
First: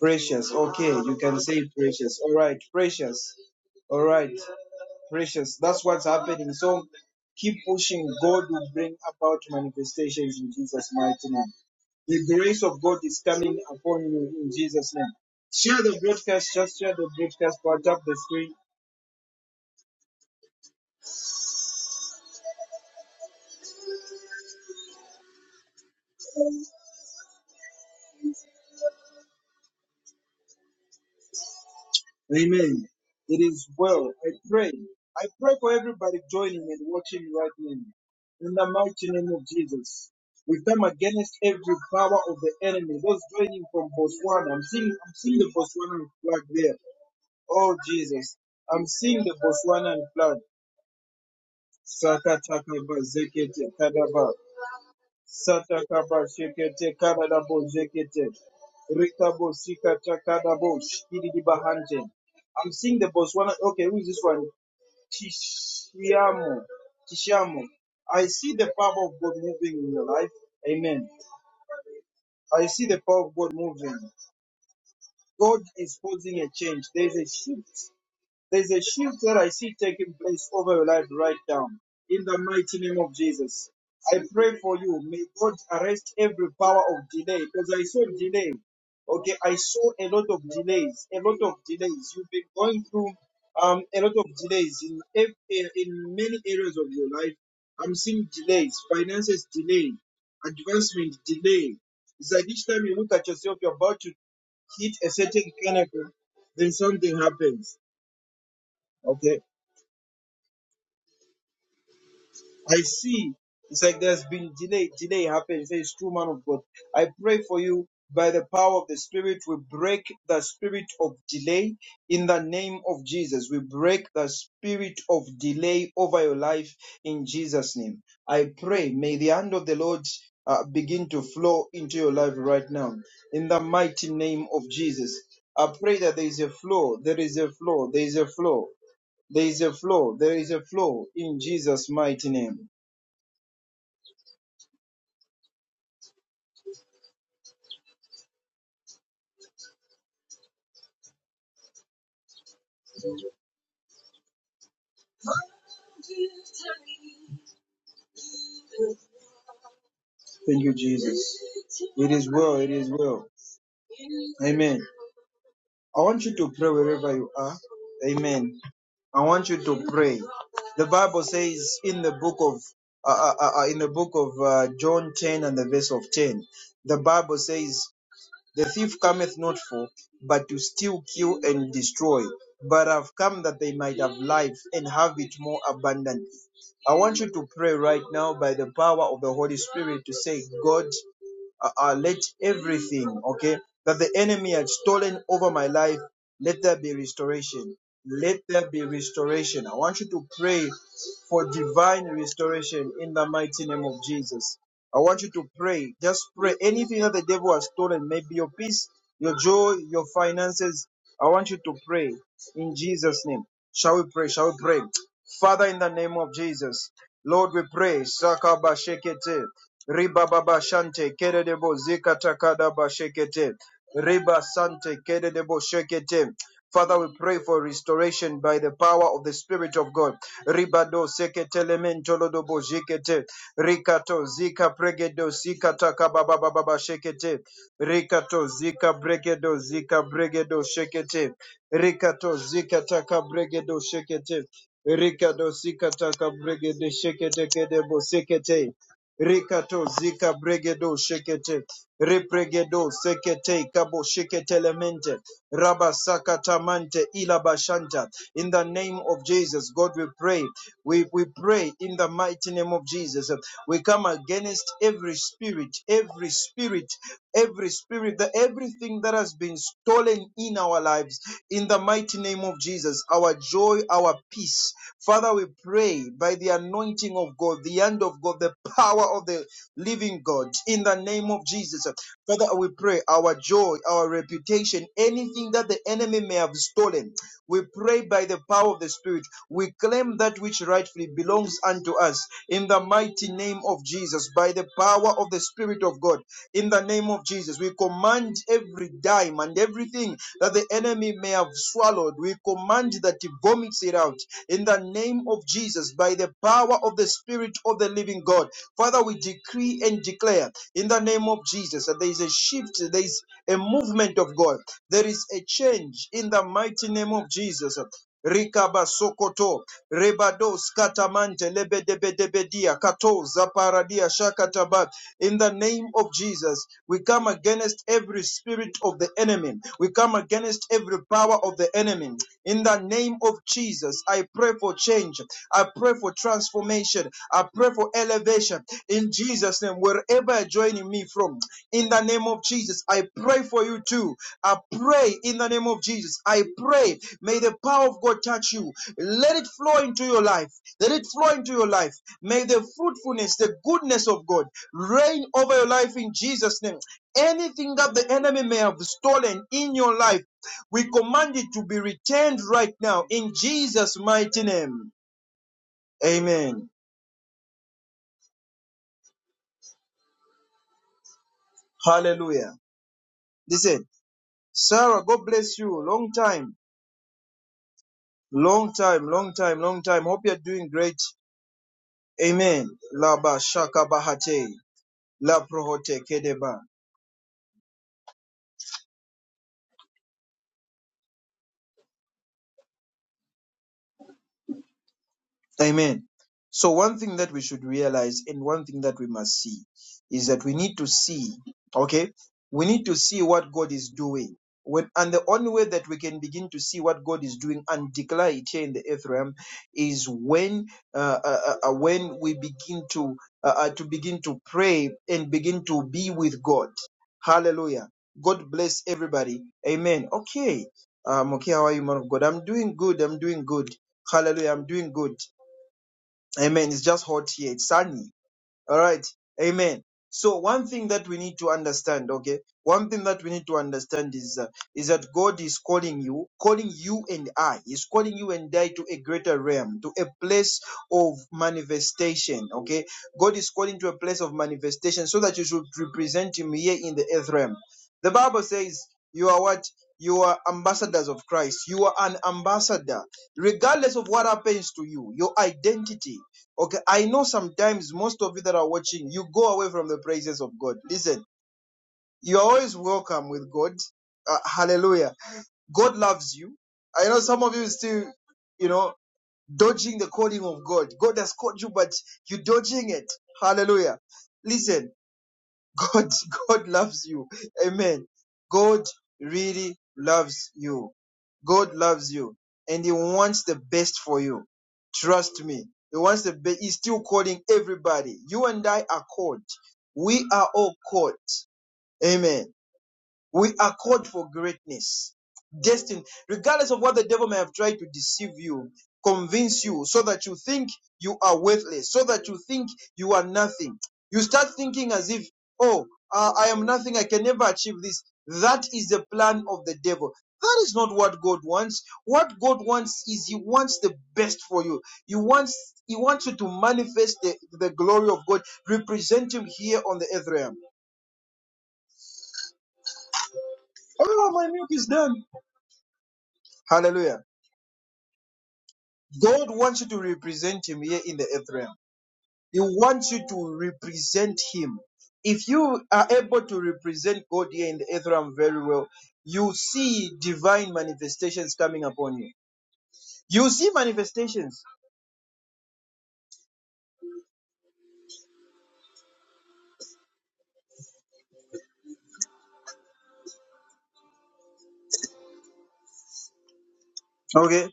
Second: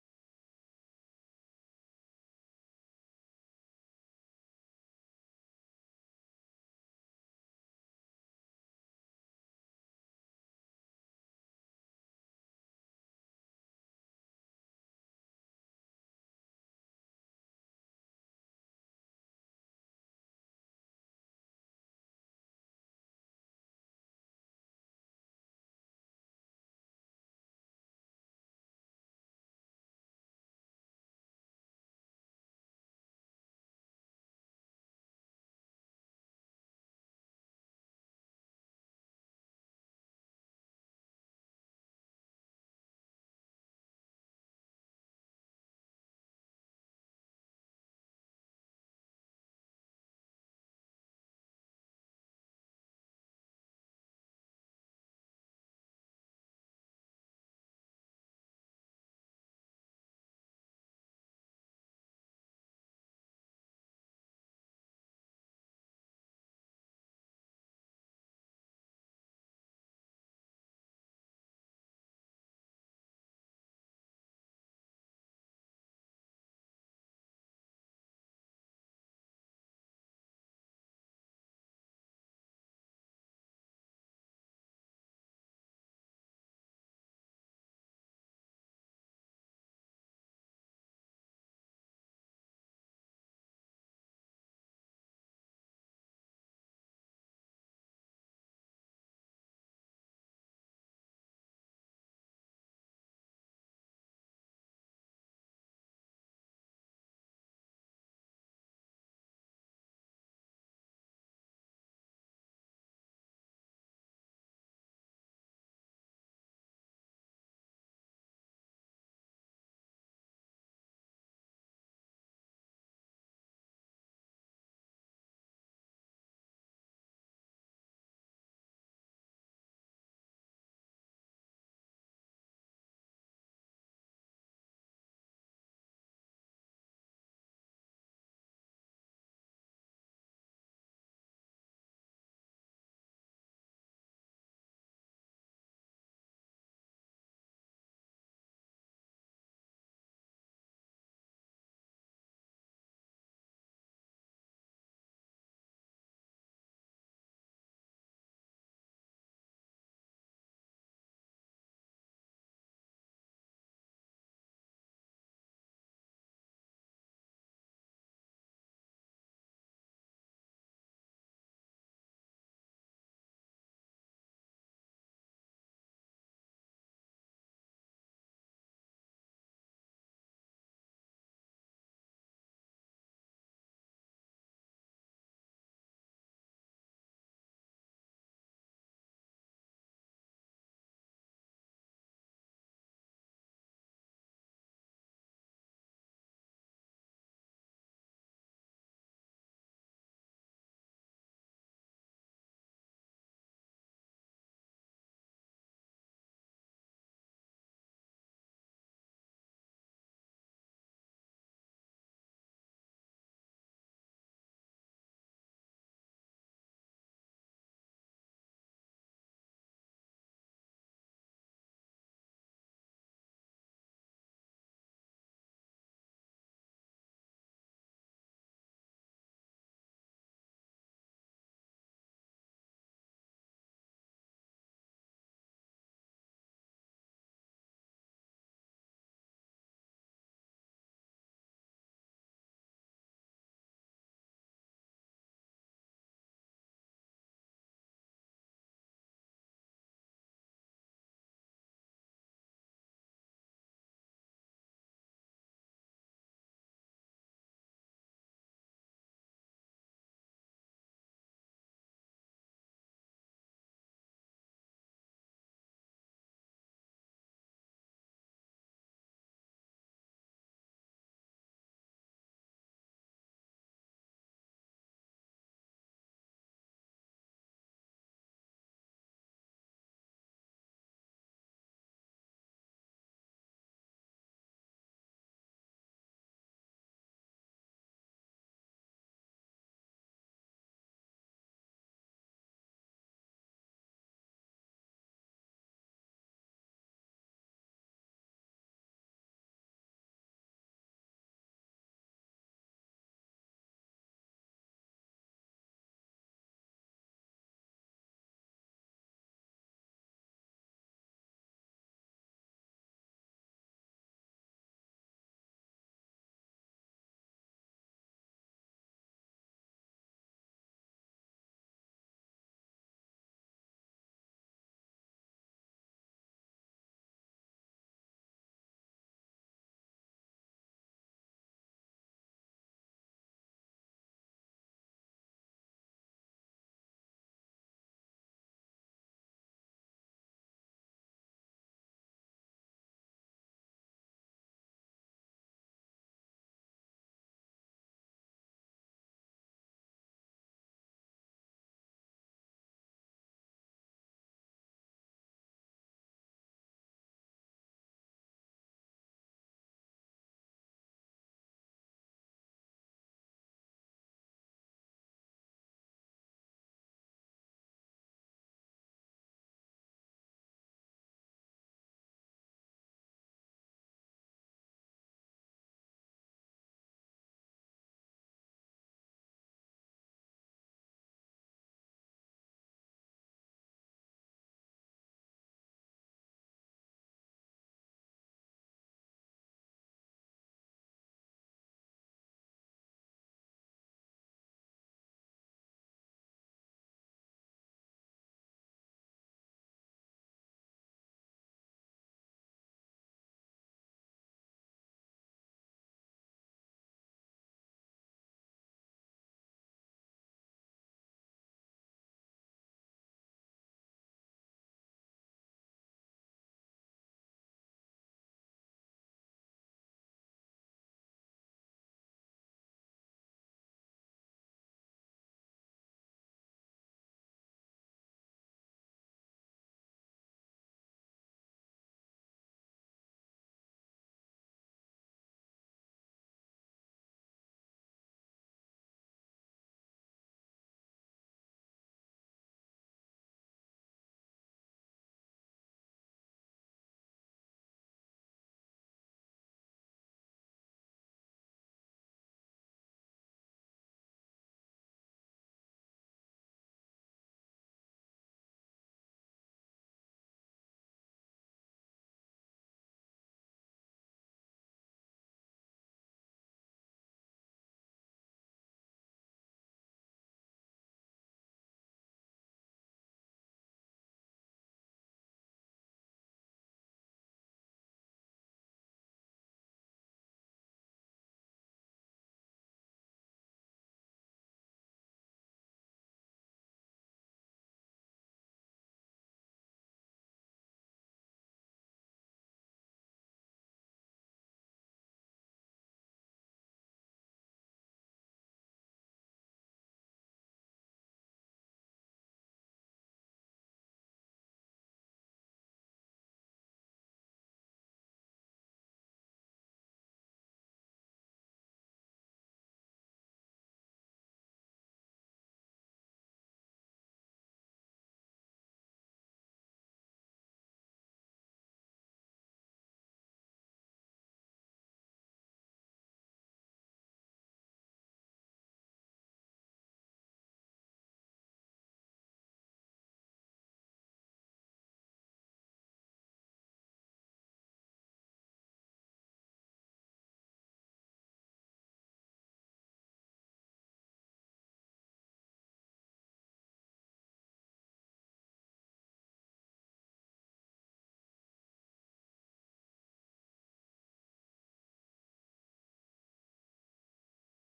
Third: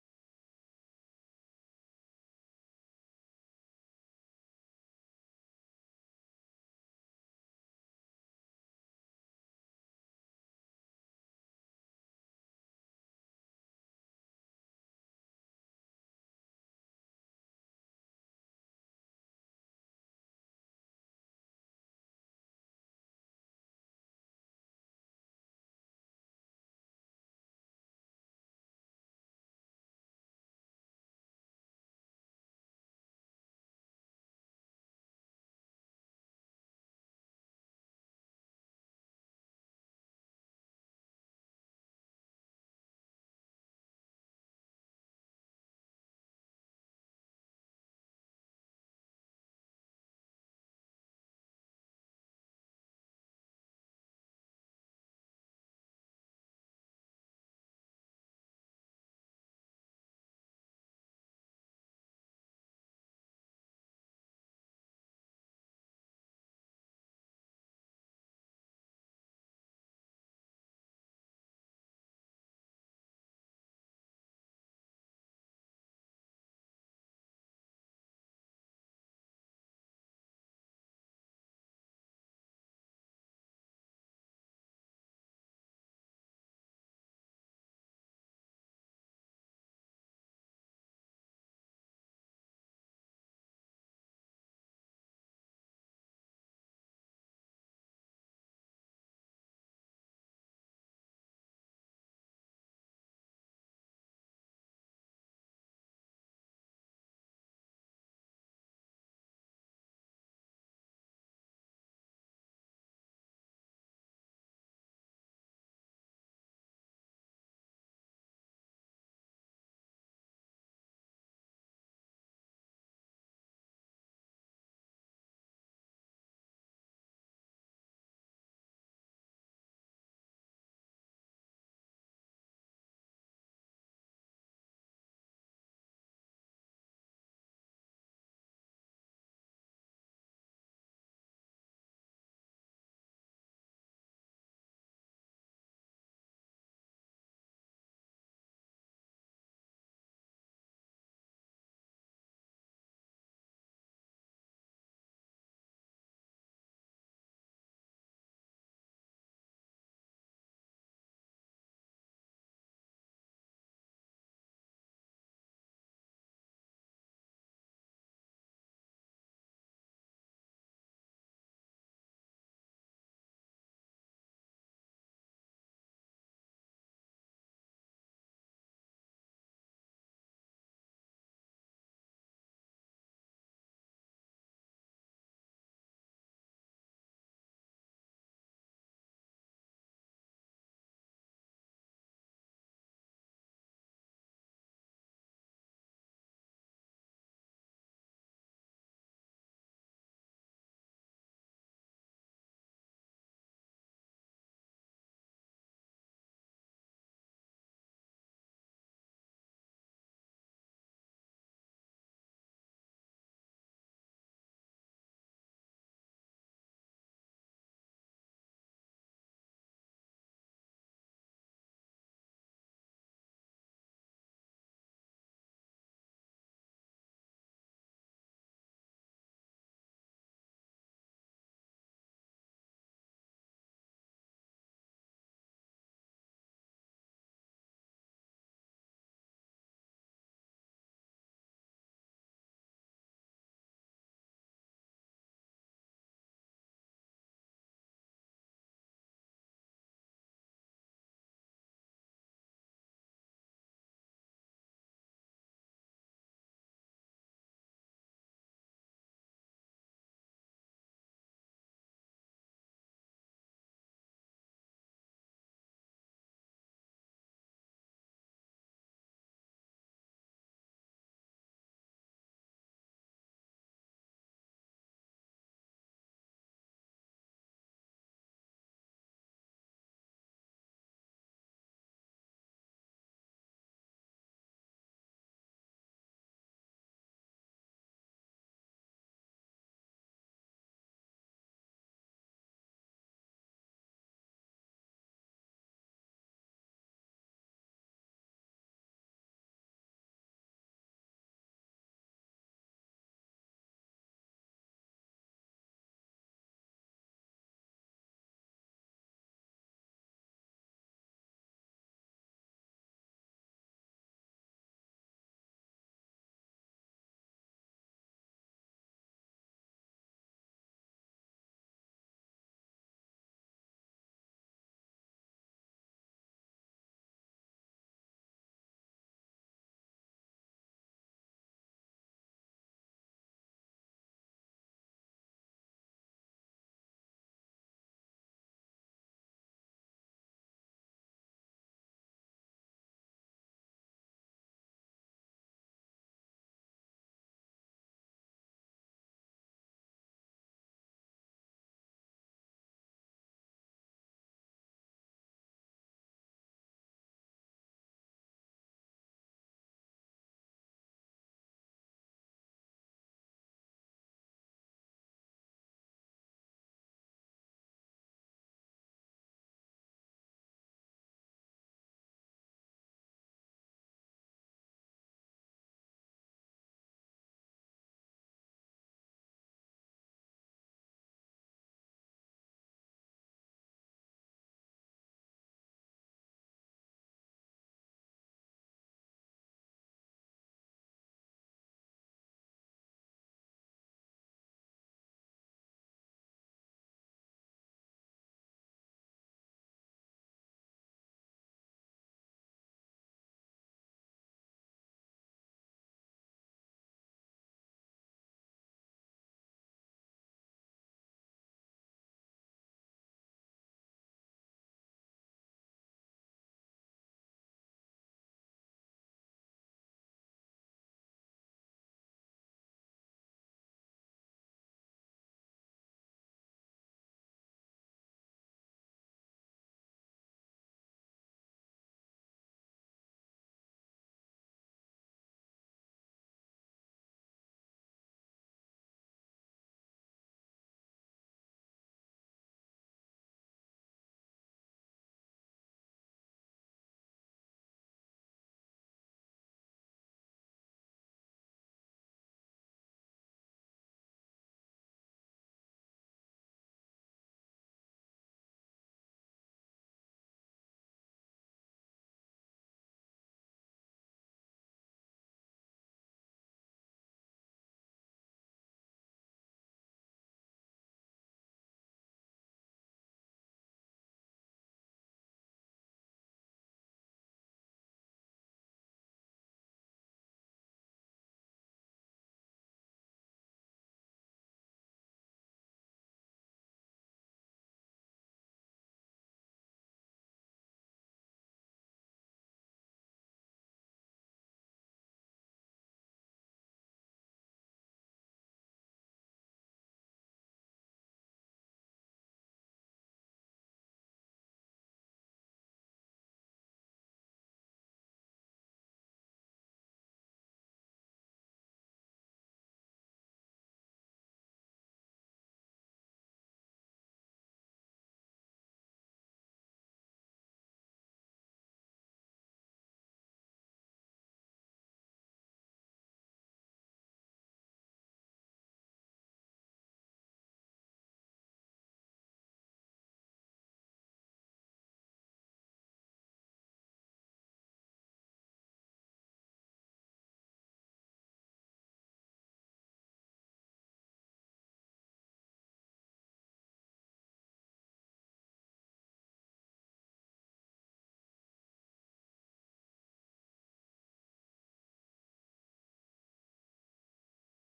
Speaker 1: Precious. Okay. You can say precious. All right. Precious. All right. Precious. That's what's happening. So keep pushing. God will bring about manifestations in Jesus' mighty name. The grace of God is coming upon you in Jesus' name. Share the broadcast. Just share the broadcast. Part up the screen Amen. It is well. I pray. I pray for everybody joining and watching right now. In the mighty name of Jesus. We come against every power of the enemy. Those joining from Botswana. I'm seeing I'm seeing the Botswana flag there. Oh Jesus. I'm seeing the Botswana flag. Saka taka bazekete kadaba. Sata kaba shekete karada bo zekete. takada bo shkidi di bahante. I'm seeing the Botswana. Okay, who is this one? Tishiamo. Tishiamo. I see the power of God moving in your life. Amen. I see the power of God moving. God is causing a change. There is a shift. There's a shift that I see taking place over your life right now. In the mighty name of Jesus. I pray for you. May God arrest every power of delay. Because I saw delay. Okay, I saw a lot of delays. A lot of delays. You've been going through um, a lot of delays in, ev- in in many areas of your life. I'm seeing delays, finances delay, advancement delay. It's like each time you look at yourself, you're about to hit a certain pinnacle, then something happens. Okay. I see. It's like there's been delay. Delay happened. He says, it's true man of God. I pray for you by the power of the Spirit. We break the spirit of delay in the name of Jesus. We break the spirit of delay over your life in Jesus' name. I pray, may the hand of the Lord uh, begin to flow into your life right now in the mighty name of Jesus. I pray that there is a flow, there is a flow, there is a flow, there is a flow, there is a flow in Jesus' mighty name. Thank you, Jesus. It is well. It is well. Amen. I want you to pray wherever you are. Amen. I want you to pray. The Bible says in the book of uh, uh, uh, uh, in the book of uh, John 10 and the verse of 10, the Bible says. The thief cometh not for, but to steal, kill, and destroy. But I've come that they might have life and have it more abundantly. I want you to pray right now by the power of the Holy Spirit to say, God, uh, uh, let everything, okay, that the enemy had stolen over my life, let there be restoration. Let there be restoration. I want you to pray for divine restoration in the mighty name of Jesus. I want you to pray. Just pray. Anything that the devil has stolen, maybe your peace, your joy, your finances. I want you to pray in Jesus' name. Shall we pray? Shall we pray? Father, in the name of Jesus, Lord, we pray. Sakaba shekete, riba shante, kere debo zikata riba sante, kere shekete. Father, we pray for restoration by the power of the Spirit of God. Ribado sekete lemento lodobo jekete. Rikato zika pregedo zika takababababa shekete. Rikato zika bregedo zika bregedo shekete. Rikato zika taka bregedo shekete. Rikado zika taka bregede shekete kedebo sekete. Rikato zika bregedo shekete. Repregedo sekete kabo shekete lemente. Rabasakatamante ilabashanta. In the name of Jesus, God, we pray. We, we pray in the mighty name of Jesus. We come against every spirit, every spirit, every spirit, that everything that has been stolen in our lives in the mighty name of Jesus, our joy, our peace. Father, we pray by the anointing of God, the hand of God, the power of the living God, in the name of Jesus. Father, we pray our joy, our reputation, anything that the enemy may have stolen, we pray by the power of the Spirit. We claim that which rightfully belongs unto us in the mighty name of Jesus, by the power of the Spirit of God. In the name of Jesus, we command every dime and everything that the enemy may have swallowed, we command that he vomits it out. In the name of Jesus, by the power of the Spirit of the living God, Father, we decree and declare in the name of Jesus that there is a shift, there is a movement of God, there is a change in the mighty name of Jesus. Rikaba sokoto, rebado skatamante, lebedebedebedia, kato, zaparadia, shakataba. In the name of Jesus, we come against every spirit of the enemy. We come against every power of the enemy. In the name of Jesus, I pray for change. I pray for transformation. I pray for elevation. In Jesus' name, wherever you're joining me, from. In the name of Jesus, I pray for you too. I pray in the name of Jesus. I pray. May the power of God touch you. Let it flow into your life. Let it flow into your life. May the fruitfulness, the goodness of God reign over your life in Jesus' name. Anything that the enemy may have stolen in your life, we command it to be returned right now in Jesus' mighty name. Amen. Hallelujah. Listen, Sarah, God bless you. Long time. Long time, long time, long time. Hope you're doing great. Amen. Laba shaka bahate. La prohote kedeba. Amen. So, one thing that we should realize and one thing that we must see is that we need to see, okay, we need to see what God is doing. When, and the only way that we can begin to see what God is doing and declare it here in the earth realm is when uh, uh, uh, uh, when we begin to uh, uh, to begin to pray and begin to be with God. Hallelujah. God bless everybody. Amen. Okay. Um, okay, how are you, man of God? I'm doing good. I'm doing good. Hallelujah. I'm doing good. Amen. It's just hot here. It's sunny. All right. Amen. So one thing that we need to understand, okay, one thing that we need to understand is uh, is that God is calling you, calling you and I. He's calling you and I to a greater realm, to a place of manifestation. Okay, God is calling to a place of manifestation so that you should represent Him here in the earth realm. The Bible says you are what you are ambassadors of Christ. You are an ambassador, regardless of what happens to you. Your identity Okay, I know sometimes most of you that are watching, you go away from the praises of God. Listen, you are always welcome with God. Uh, hallelujah. God loves you. I know some of you still, you know, dodging the calling of God. God has called you, but you're dodging it. Hallelujah. Listen, God, God loves you. Amen. God really loves you. God loves you and He wants the best for you. Trust me. He wants the best. He's still calling everybody. You and I are called. We are all called. Amen. We are called for greatness. Destined, regardless of what the devil may have tried to deceive you, convince you so that you think you are worthless, so that you think you are nothing. You start thinking as if, oh, uh, I am nothing, I can never achieve this. That is the plan of the devil. That is not what God wants. What God wants is He wants the best for you. He wants He wants you to manifest the, the glory of God, represent Him here on the earth realm. Oh, my milk is done. Hallelujah. God wants you to represent Him here in the earth realm. He wants you to represent Him. If you are able to represent God here in the earth realm very well, you see divine manifestations coming upon you. You see manifestations. Okay?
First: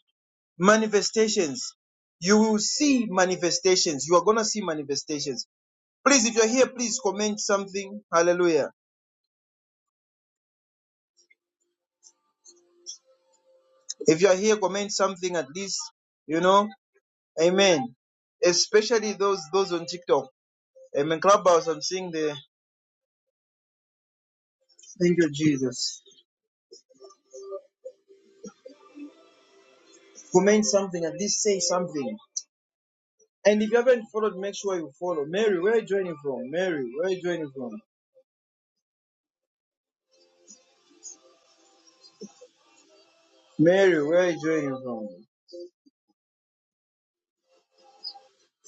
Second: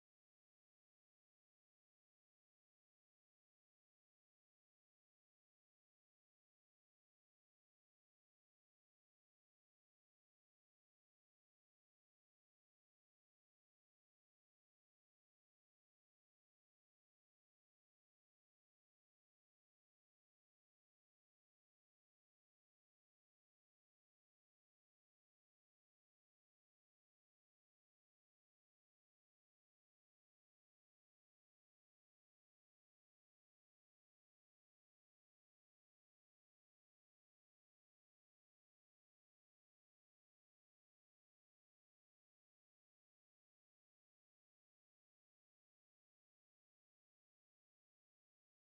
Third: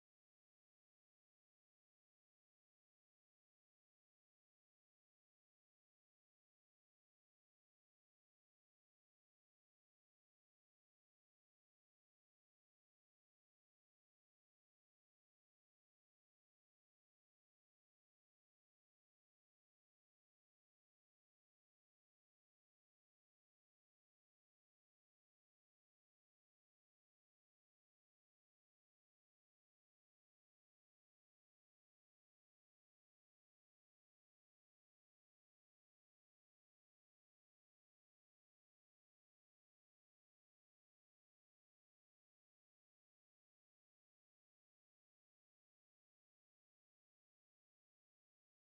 Speaker 1: Manifestations. You will see manifestations. You are going to see manifestations. Please, if you're here, please comment something. Hallelujah. If you're here, comment something at least. You know? Amen. Especially those those on TikTok. I'm in Clubhouse. I'm seeing the. Thank you, Jesus. Comment something. At least say something. And if you haven't followed, make sure you follow. Mary, where are you joining from? Mary, where are you joining from? Mary, where are you joining from?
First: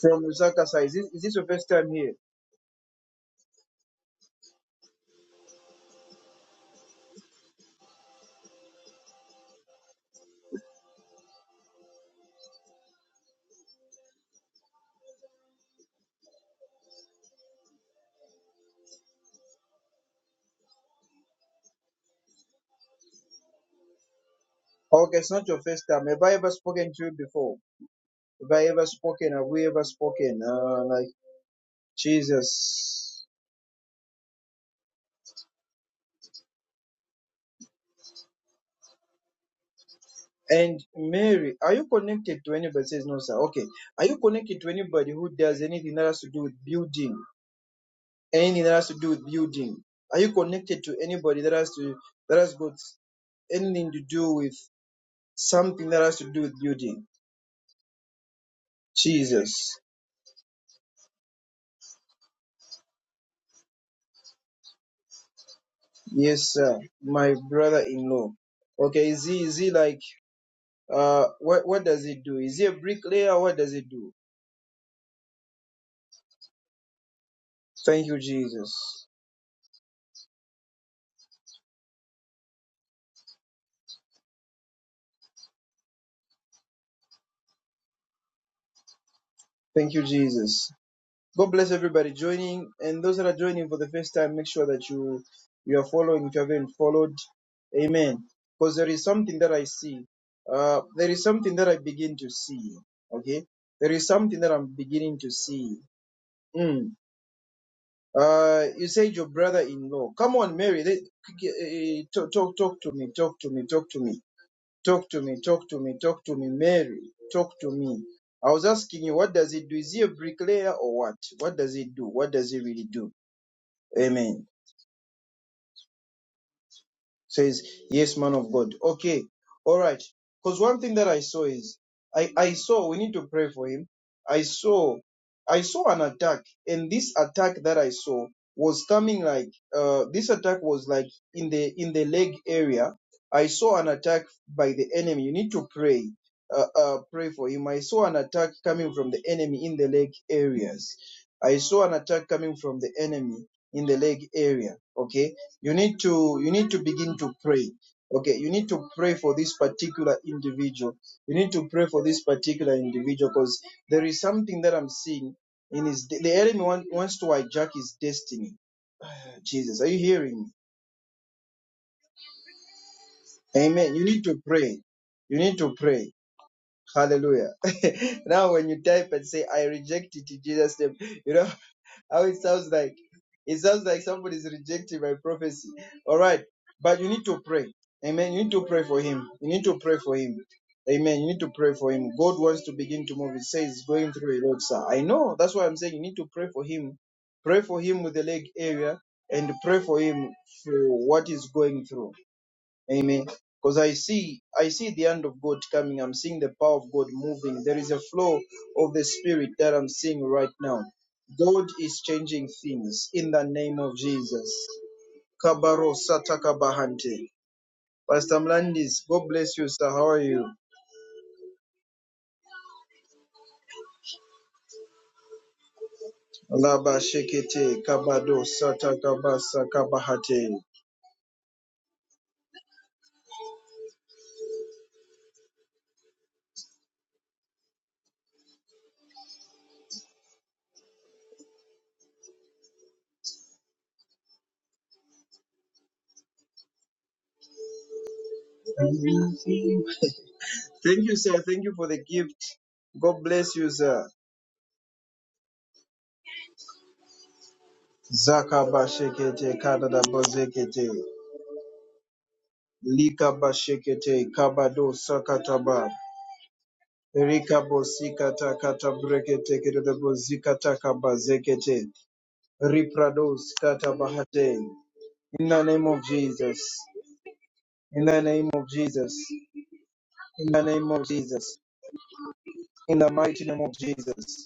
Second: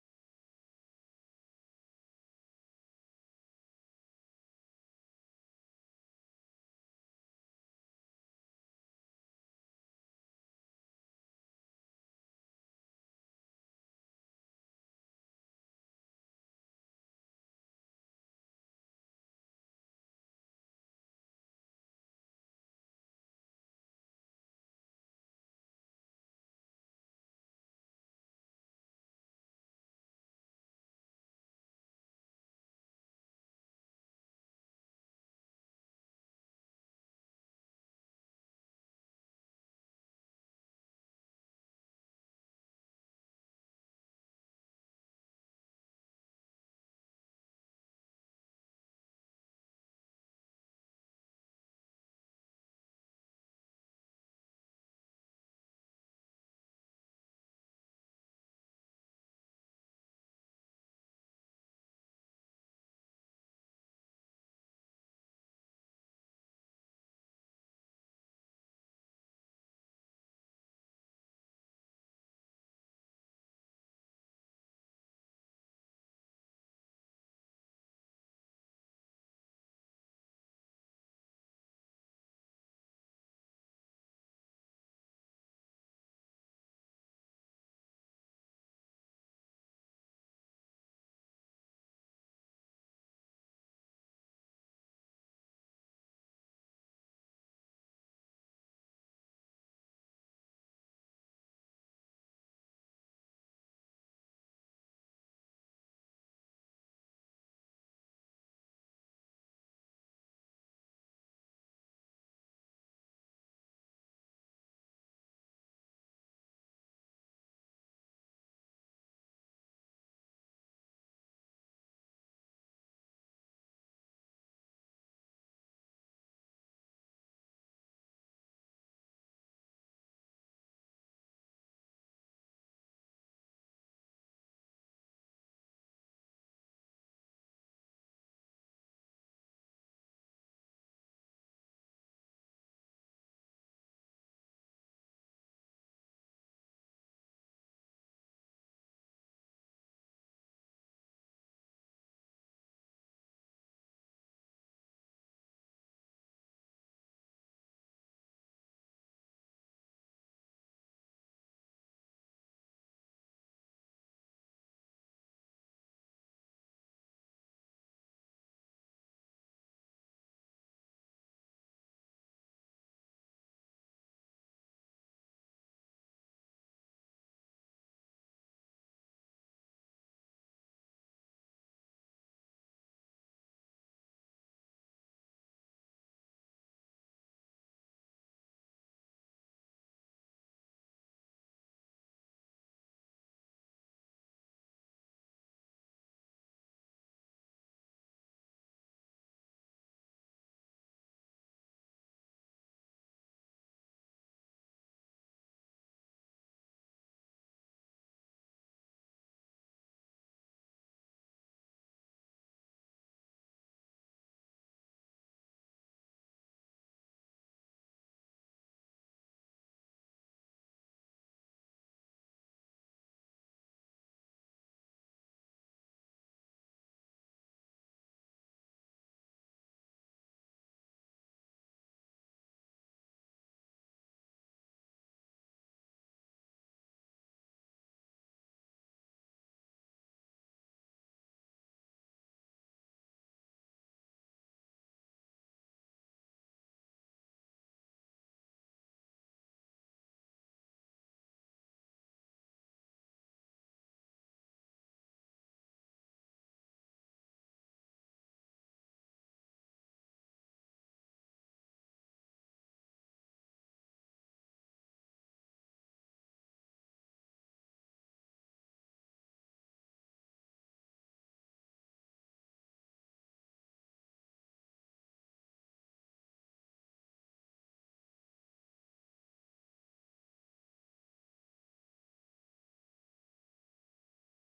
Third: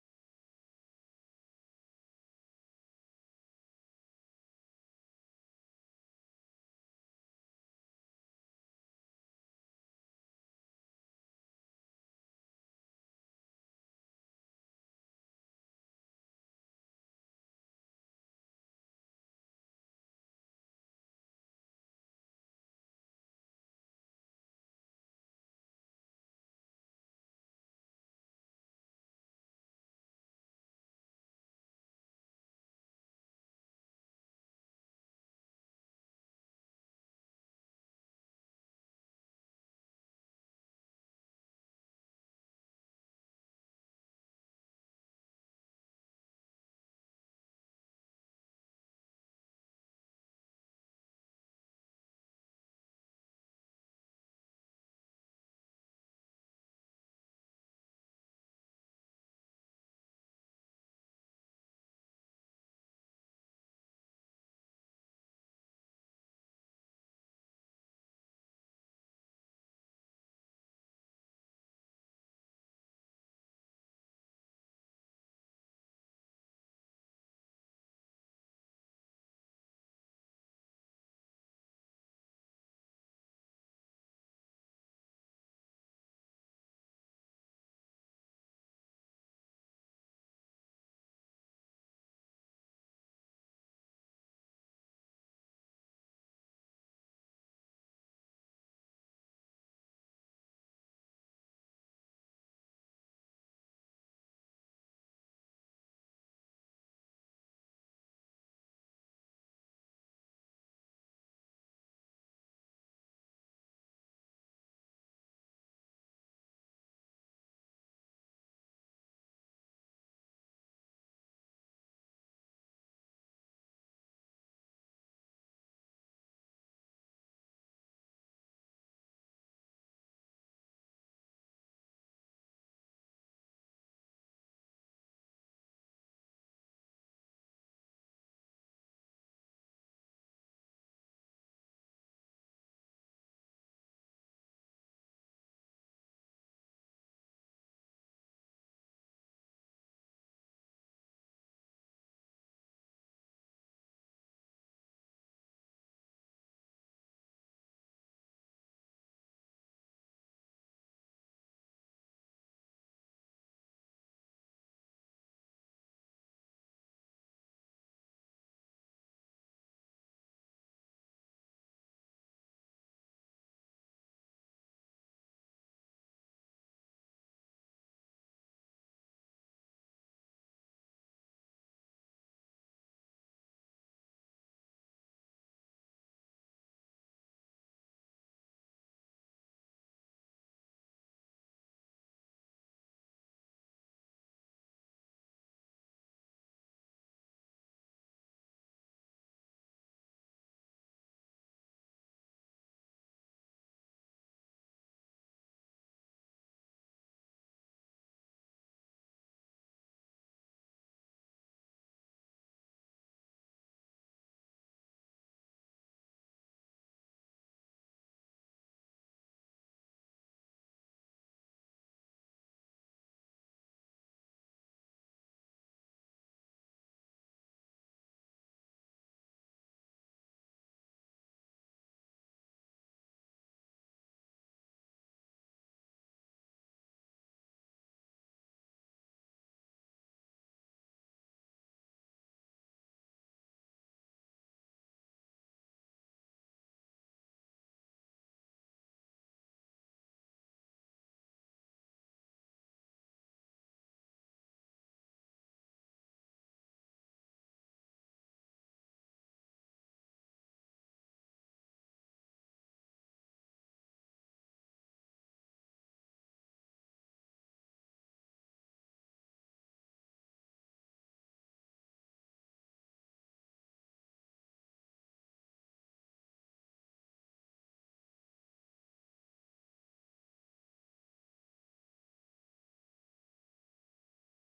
Speaker 1: From Lusaka side. Is this, is this your first time here? Okay, it's not your first time. Have I ever spoken to you before? Have I ever spoken? Have we ever spoken? Uh, like, Jesus. And Mary, are you connected to anybody? Says no, sir. Okay. Are you connected to anybody who does anything that has to do with building? anything that has to do with building? Are you connected to anybody that has to that has got anything to do with something that has to do with building? Jesus. Yes, sir. My brother in law. Okay, is he is he like uh what what does he do? Is he a bricklayer? What does he do? Thank you, Jesus. Thank you, Jesus. God bless everybody joining, and those that are joining for the first time, make sure that you you are following if you haven't followed. Amen. Because there is something that I see. Uh, there is something that I begin to see. Okay, there is something that I'm beginning to see. Mm. Uh, you said your brother-in-law. Come on, Mary. let- eh, eh, Talk, talk, talk to me. Talk to me. Talk to me. Talk to me, talk to me, talk to me, Mary. Talk to me. I was asking you, what does it do? Is he a bricklayer or what? What does it do? What does he really do? Amen. Says, yes, man of God. Okay. All right. Because one thing that I saw is, I, I saw, we need to pray for him. I saw, I saw an attack and this attack that I saw was coming like, uh, this attack was like in the, in the leg area. I saw an attack by the enemy. You need to pray. Uh, uh, pray for him. I saw an attack coming from the enemy in the leg areas. I saw an attack coming from the enemy in the leg area. Okay you need to you need to begin to pray okay you need to pray for this particular individual you need to pray for this particular individual because there is something that i'm seeing in his the enemy want, wants to hijack his destiny jesus are you hearing me amen you need to pray you need to pray hallelujah [laughs] now when you type and say i reject it in jesus name you know How it sounds like. It sounds like somebody's rejecting my prophecy. All right. But you need to pray. Amen. You need to pray for him. You need to pray for him. Amen. You need to pray for him. God wants to begin to move. It says he's going through a lot, sir. I know. That's why I'm saying you need to pray for him. Pray for him with the leg area and pray for him for what he's going through. Amen. Because I see, I see the hand of God coming. I'm seeing the power of God moving. There is a flow of the Spirit that I'm seeing right now. God is changing things in the name of Jesus. Kabaro satakabahante. Pastor Mlandis, God bless you, sir. How are you? Laba shekete kabado satakabasa kabahate. Thank you, sir. Thank you for the gift. God bless you, sir. Zakaba shekete kadada bozekete. Likabashekete kabado sakataba. Rikabo sikata katabrekete kedebo zikata kabazekete. Riprado sikata In the name of Jesus. In the name of Jesus. In the name of Jesus. In the mighty name of Jesus.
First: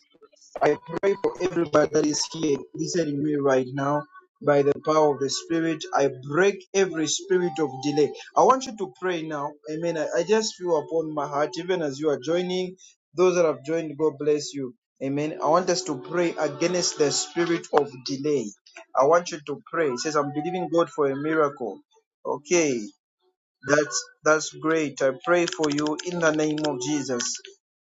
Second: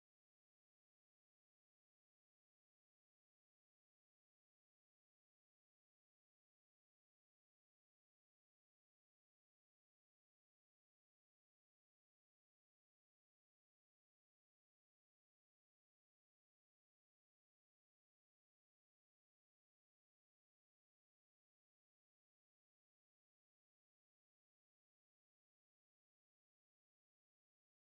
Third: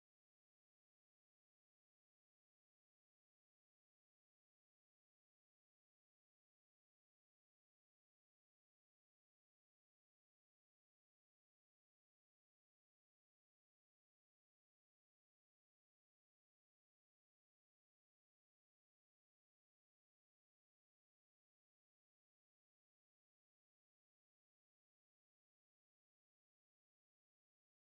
Speaker 1: I pray for everybody that is here listening to me right now. By the power of the Spirit, I break every spirit of delay. I want you to pray now. Amen. I, I just feel upon my heart, even as you are joining, those that have joined, God bless you. Amen. I want us to pray against the spirit of delay. I want you to pray. It says, I'm believing God for a miracle. Okay. That's that's great. I pray for you in the name of Jesus.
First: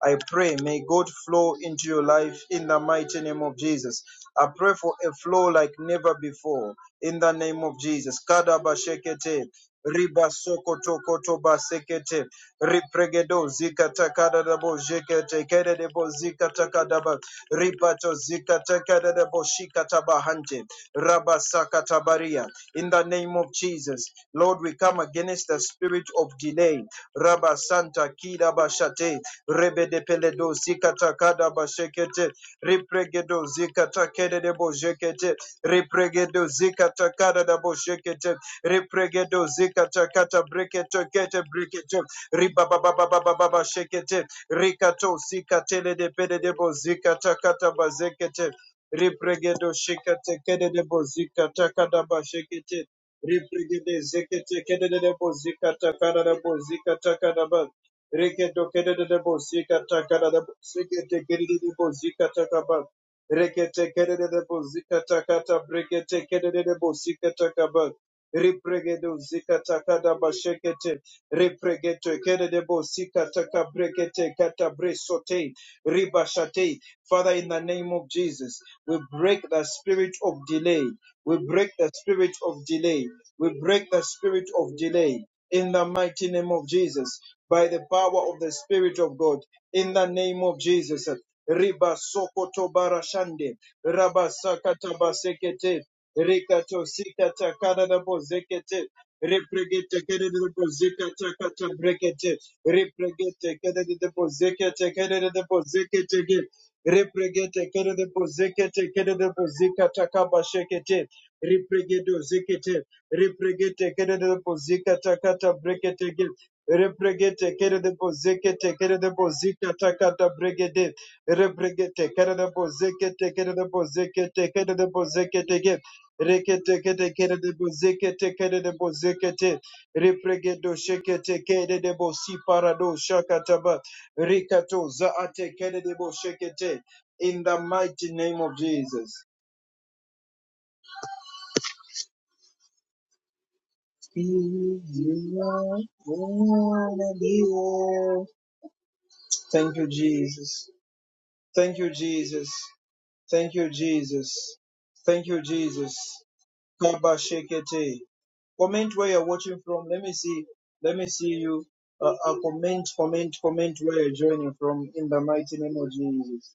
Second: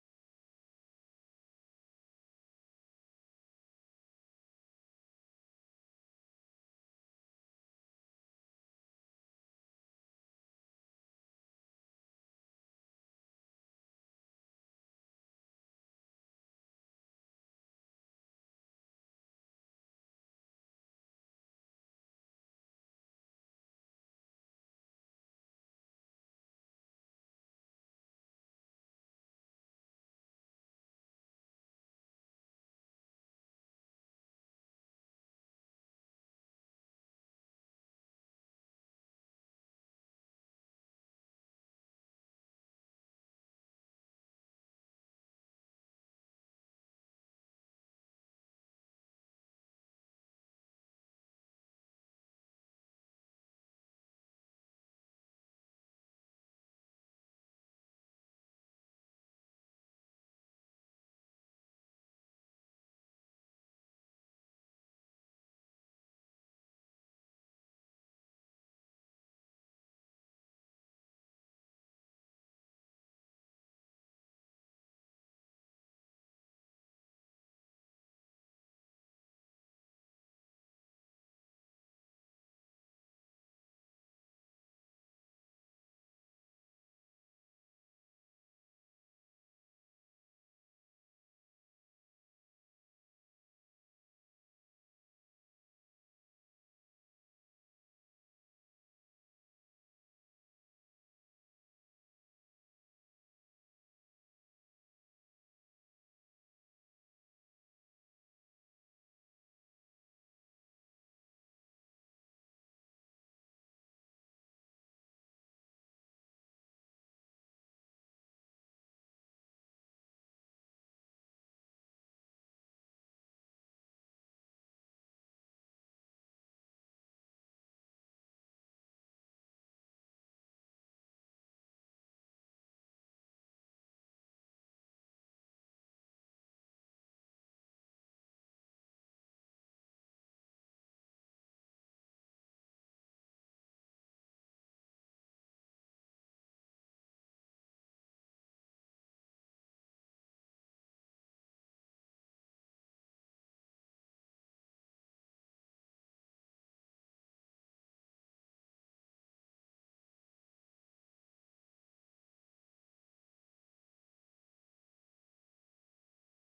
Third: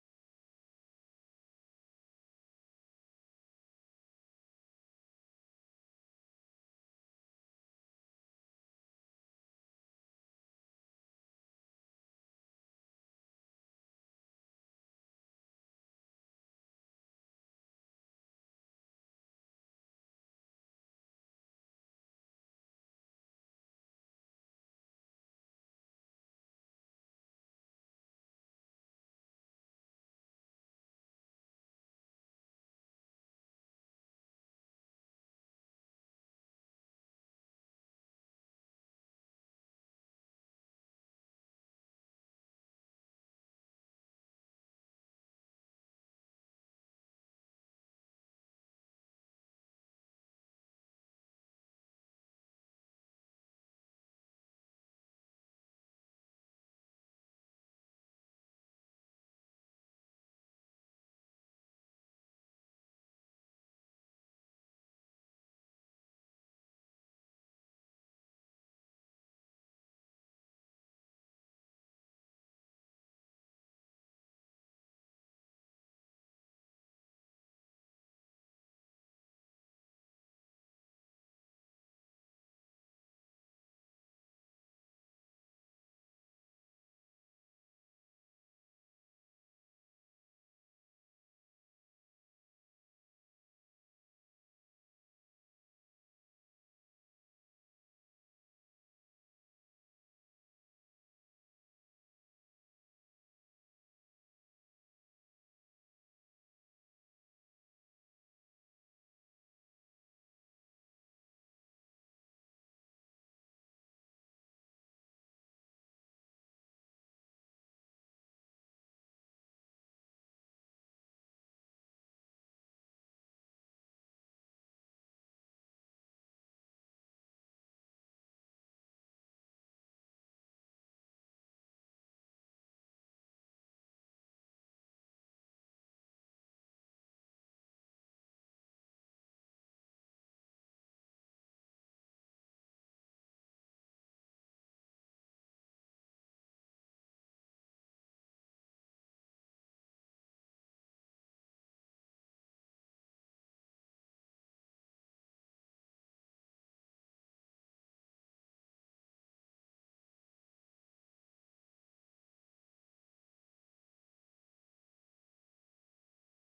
Speaker 1: I pray, may God flow into your life in the mighty name of Jesus. I pray for a flow like never before in the name of Jesus. Kadabashekete, ribasokotokotobasekete, ripregedo zikatakadadabo jekete, kededebo zikatakadaba, ripato zikatakadadabo shikatabahante, rabasakatabaria in the name of Jesus. Lord, we come against the spirit of delay. Rabba Santa Kida Bashate, Rebe de Peledo Zikata Kada Bashekete, Ripregedo Zikata Kede de Bojekete, Ripregedo Zikata Kada da Bojekete, Ripregedo Zikata Kata Breketo Kete Breketo, Ribababababababa Rikato Sikatele de Pede de Bozikata Kata Bazekete, Ribregedo shekete kedede bozika takada bashekete. Ribregede zekete kedede bozika takada bozika takada ba. Rekedo kedede bozika takada bozikete kedede bozika takaba. Rekete kedede bozika takata brekete kedede bozika takaba. Ribregedo zika takada bashekete. Ribregedo kedede bozika takabrekete kata bresote. Ribashate Father, in the name of Jesus, we break the spirit of delay. We break the spirit of delay. We break the spirit of delay in the mighty name of Jesus by the power of the Spirit of God in the name of Jesus. Riba sokoto barashande, raba sakata basekete, rikato sikata karada bozekete, repregete kerede bozekata kata brekete, repregete kerede bozekete kerede bozekete Repregete kerede bozekete kerede bozika takaba shekete. Repregedo zekete. Repregete kerede bozika takata brekete gil. Repregete kerede bozekete kerede bozika takata bregede. Repregete kerede bozekete kerede bozekete kerede bozekete gil. Rekete kete kerede bozekete kerede bozekete. Repregedo shekete kerede bosi parado shakataba. Rikato zaate kedebo shekete. In the mighty name of Jesus. Thank you, Jesus. Thank you, Jesus. Thank you, Jesus. Thank you, Jesus. Kaba shekete. Comment where you're watching from. Let me see. Let me see you. Uh, uh, comment, comment, comment where you're joining from in the mighty name of Jesus.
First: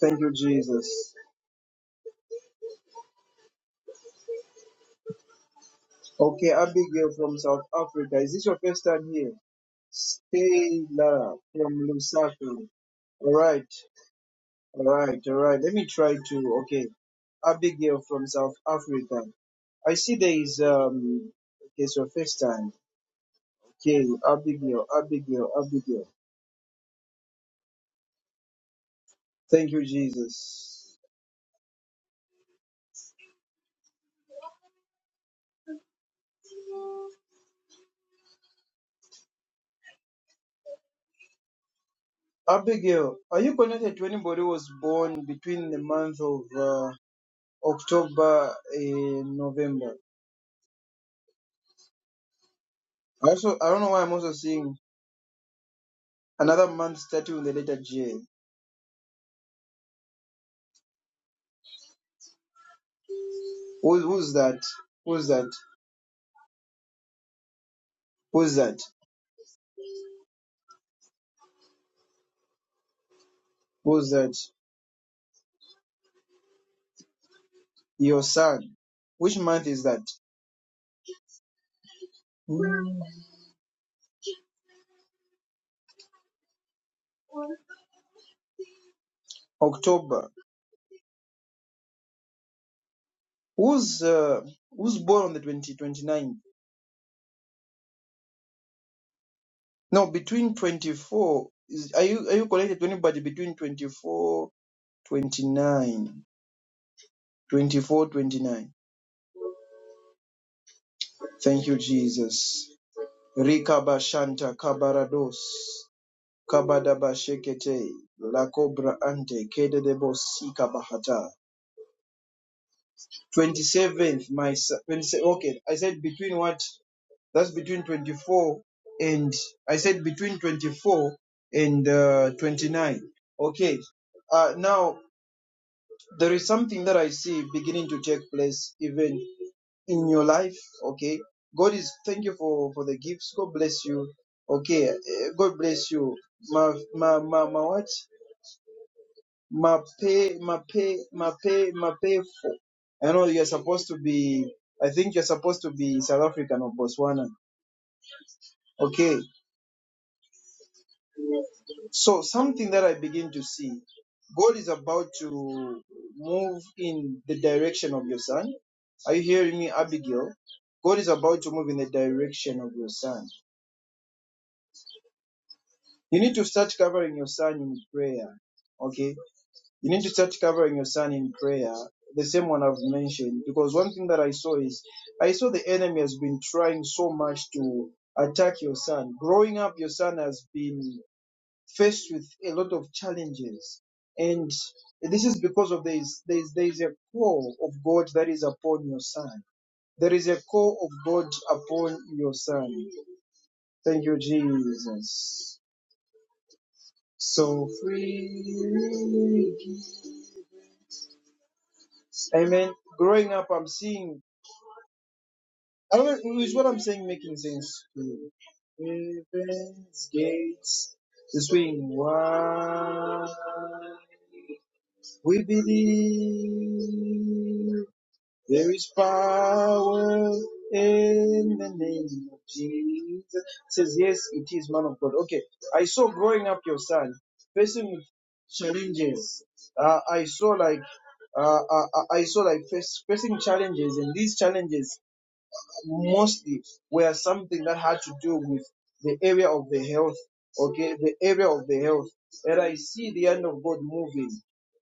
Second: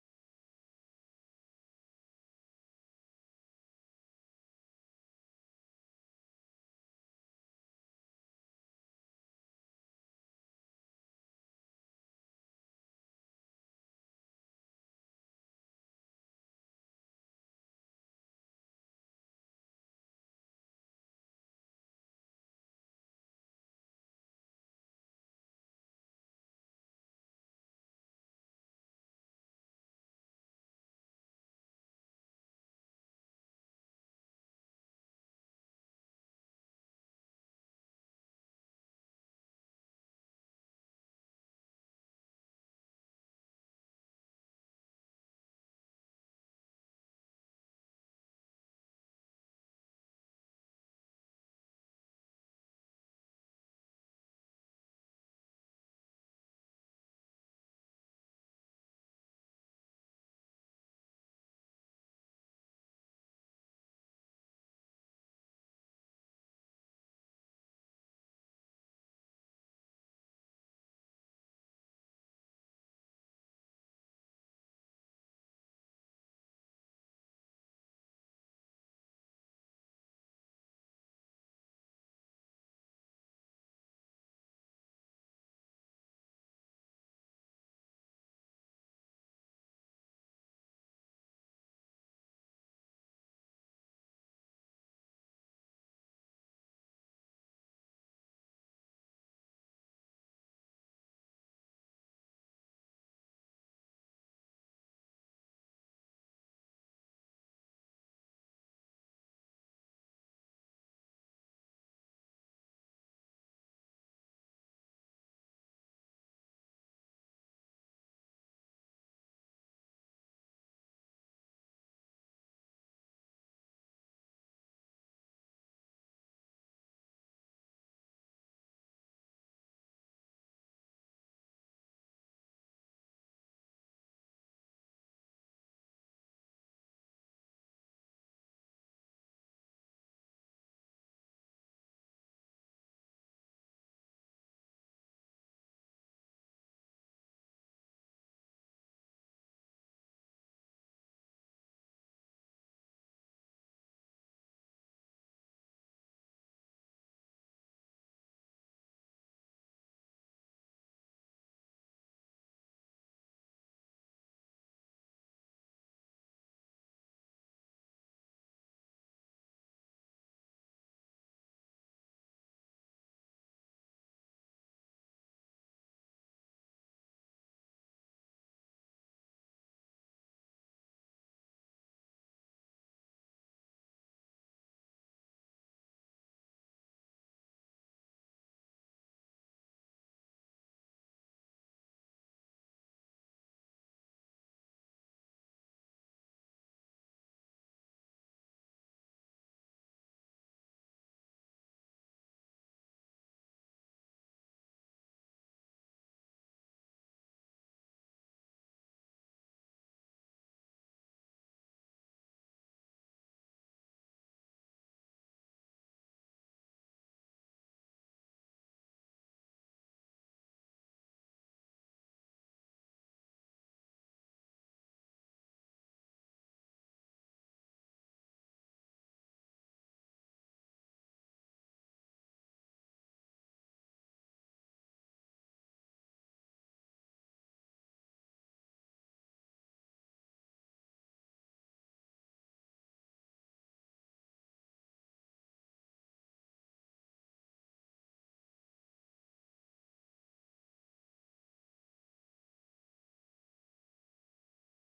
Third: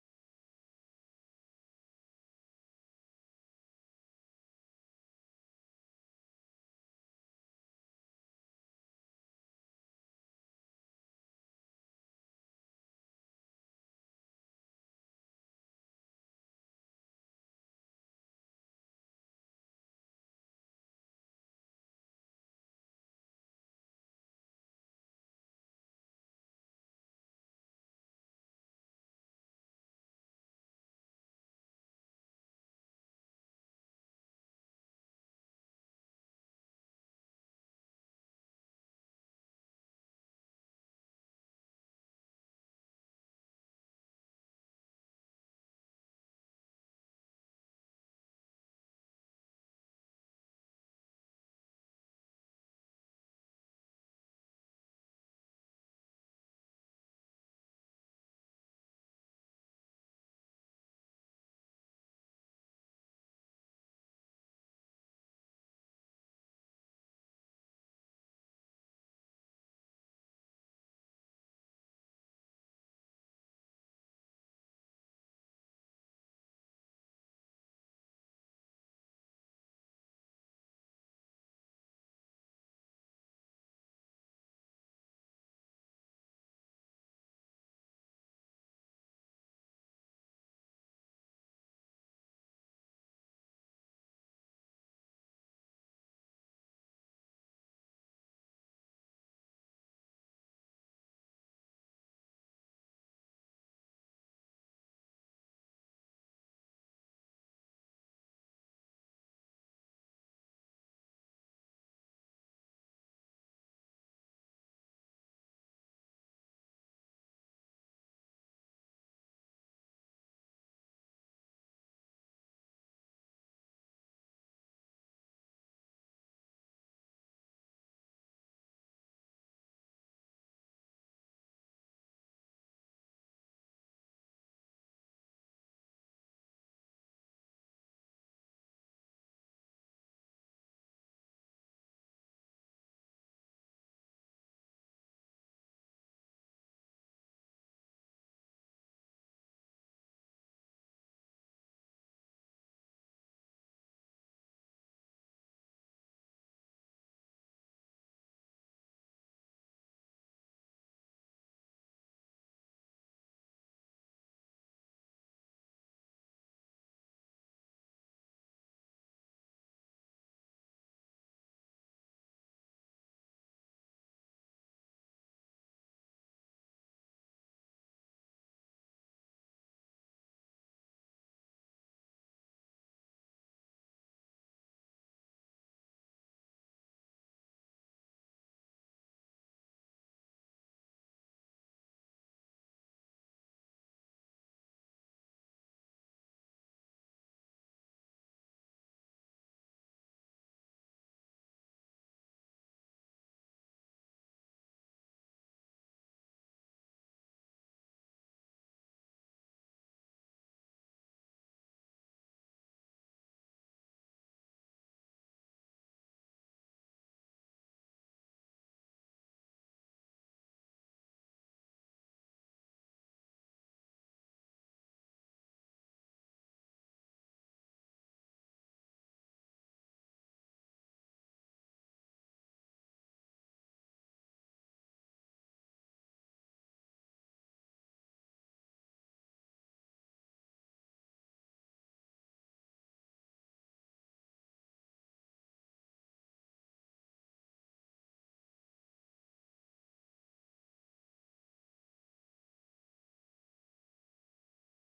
Speaker 1: Thank you, Jesus. Okay, Abigail from South Africa. Is this your first time here? Stella from Lusaka. All right, all right, all right. Let me try to. Okay, Abigail from South Africa. I see there is um. Okay, it's your first time. Okay, Abigail, Abigail, Abigail. Thank you, Jesus. Abigail, are you connected to anybody who was born between the month of uh, October and November? I also I don't know why I'm also seeing Another man starting with the letter J. Who, who's that? Who's that? Who's that? Who's that? Your son. Which month is that? Hmm, October. Who's uh, who's born on the 20, 29? No, between 24. Is, are you are you connected to anybody between 24 29? 24 29. Thank you, Jesus. Rika Bashanta Kabarados. Kabadabashekete, La Cobra Ante, Kede de Bahata. 27th, my son. okay, I said between what? That's between 24 and, I said between 24 and uh, 29. Okay, uh, now there is something that I see beginning to take place even in your life. Okay, God is, thank you for, for the gifts. God bless you. Okay, eh, God bless you. Ma, ma, ma, ma what? Mape, Mape, Mape, Mapefo. I know you're supposed to be, I think you're supposed to be South African or Botswana. Okay. So something that I begin to see, God is about to move in the direction of your son. Are you hearing me, Abigail? God is about to move in the direction of your son. You need to start covering your son in prayer. Okay you need to start covering your son in prayer, the same one I've mentioned. Because one thing that I saw is I saw the enemy has been trying so much to attack your son. Growing up, your son has been faced with a lot of challenges. And this is because of this there's there's a call of God that is upon your son. There is a call of God upon your son. Thank you, Jesus. So free. Amen. Growing up, I'm seeing I don't know, is what I'm saying making sense to you? Heaven's gates to swing wide. We believe there is power in the name of Jesus. It says, Yes, it is man of God. Okay. I saw growing up your son facing with challenges. Uh, I saw like uh, I, I I saw like face, facing challenges, and these challenges mostly were something that had to do with the area of the health, okay, the area of the health. And I see the hand of God moving.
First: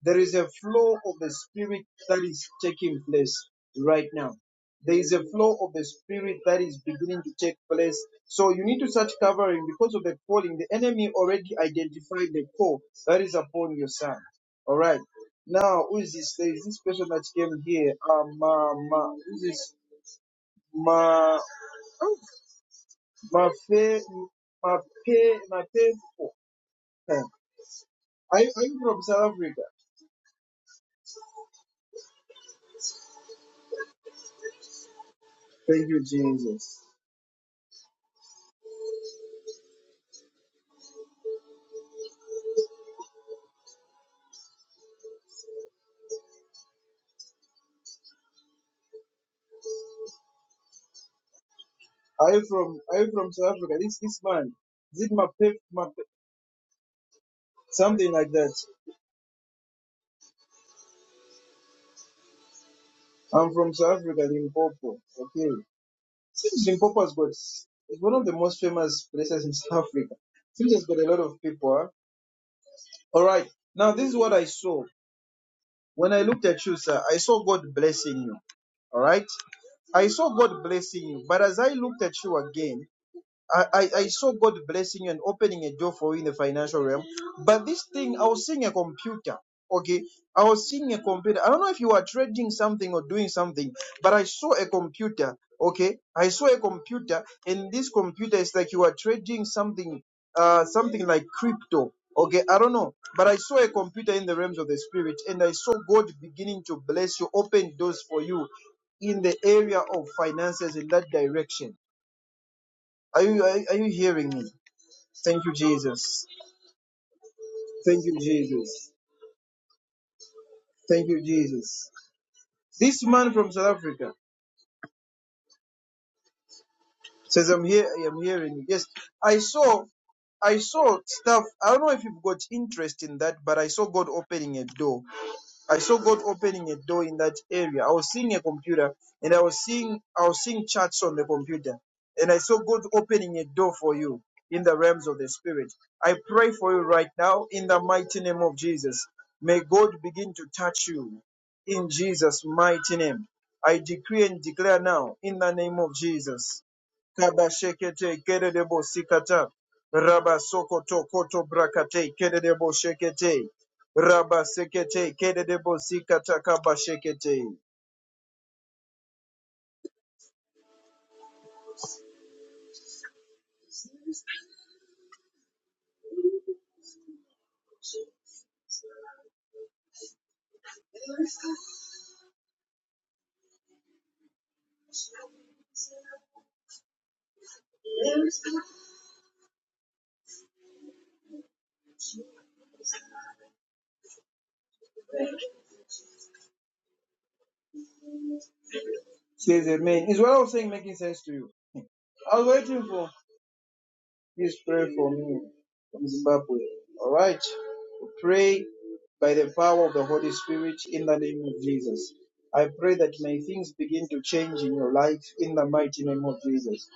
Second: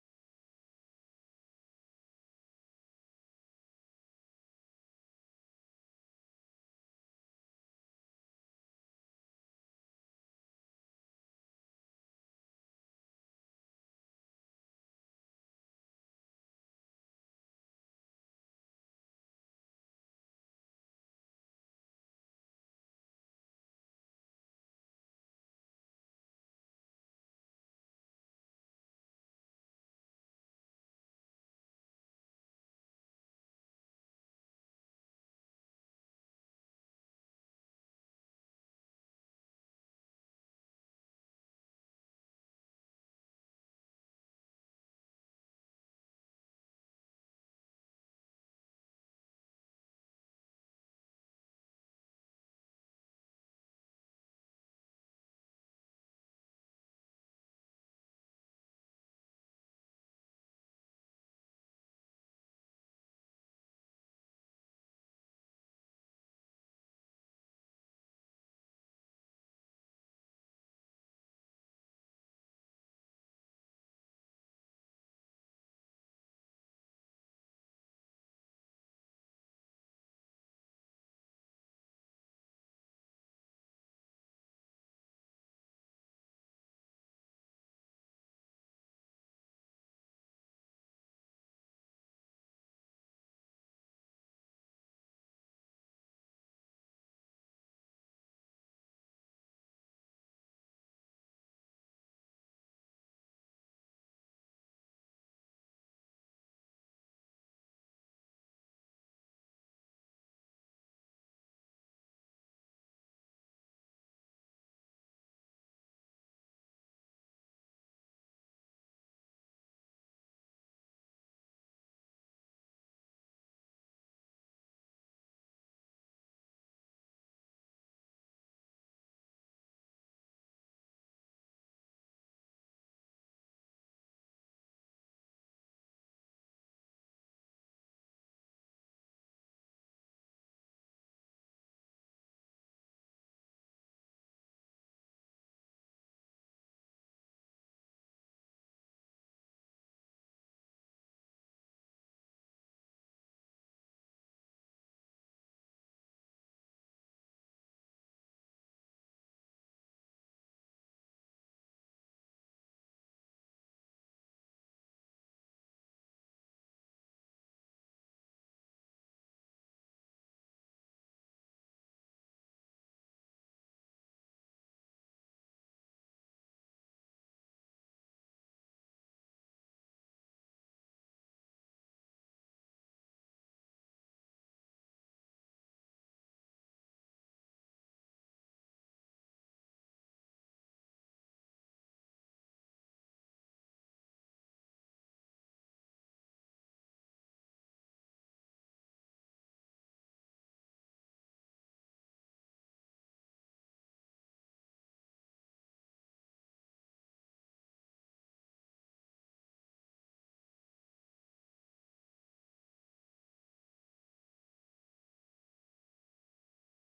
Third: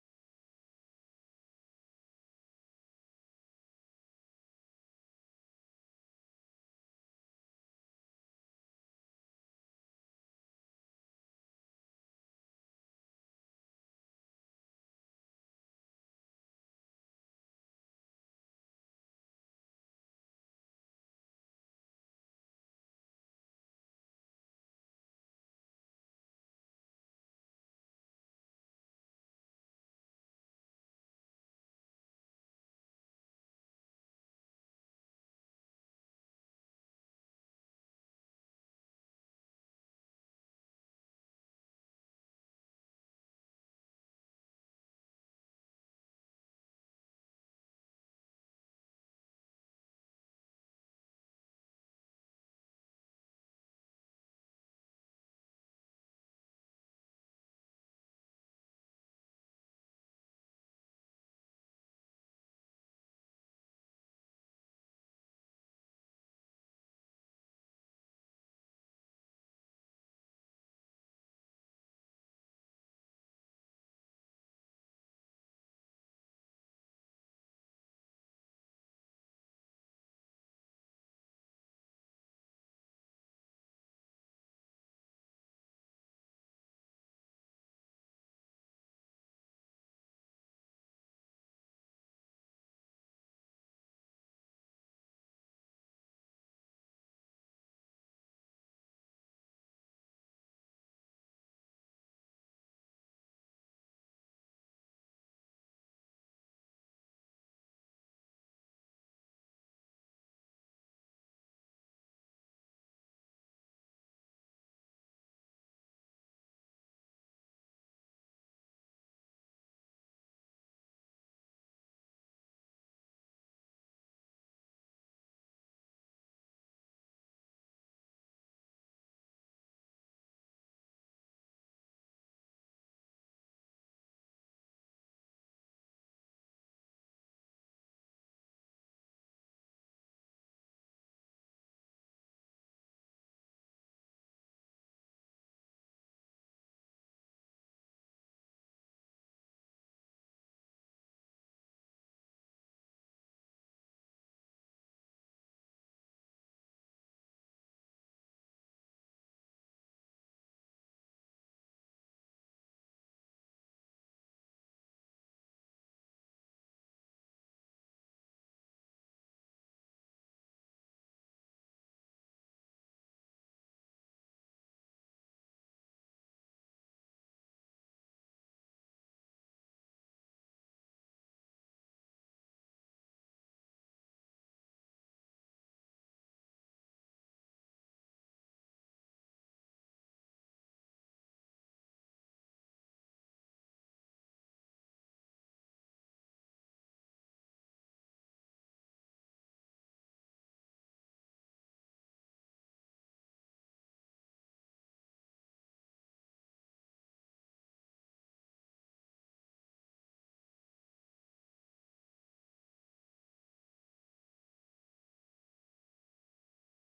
Speaker 1: There is a flow of the Spirit that is taking place right now. There is a flow of the Spirit that is beginning to take place. So you need to start covering because of the calling. The enemy already identified the call that is upon your son. All right. Now, who is this? There is this person that came here. Um, uh, ma, ma- who is this? Ma. Mafe, mape, mapepo. Huh. Are you, are you from South Africa? Thank you, Jesus. Are you from Are you from South Africa? This this man, is it mape, mape, something like that? I'm from South Africa, Limpopo. Okay, seems Limpopo has got it's one of the most famous places in [laughs] South Africa. Seems it's got a lot of people. Huh? All right, now this is what I saw when I looked at you, sir. I saw God blessing you. All right, I saw God blessing you, but as I looked at you again. I, I, I saw God blessing you and opening a door for you in the financial realm. But this thing, I was seeing a computer. Okay, I was seeing a computer. I don't know if you are trading something or doing something, but I saw a computer. Okay, I saw a computer, and this computer is like you are trading something, uh, something like crypto. Okay, I don't know, but I saw a computer in the realms of the spirit, and I saw God beginning to bless you, open doors for you in the area of finances in that direction. Are you, are, are you hearing me? Thank you, Jesus. Thank you, Jesus. Thank you, Jesus. This man from South Africa says, I'm here, I am hearing you. Yes, I saw, I saw stuff. I don't know if you've got interest in that, but I saw God opening a door. I saw God opening a door in that area. I was seeing a computer and I was seeing I was seeing charts on the computer. And I saw God opening a door for you in the realms of the spirit. I pray for you right now in the mighty name of Jesus. May God begin to touch you in Jesus' mighty name. I decree and declare now in the name of Jesus. Kabashekete kererebo sikata. Rabasokoto koto brakate kererebo shekete. Rabba sekete kede debo sikata kaba shekete. Says amen. Is what I was saying making sense to you? I was waiting for this prayer for me from Zimbabwe. All right. We Pray by the power of the Holy Spirit in the name of Jesus. I pray that may things begin to change in your life in the mighty name of Jesus.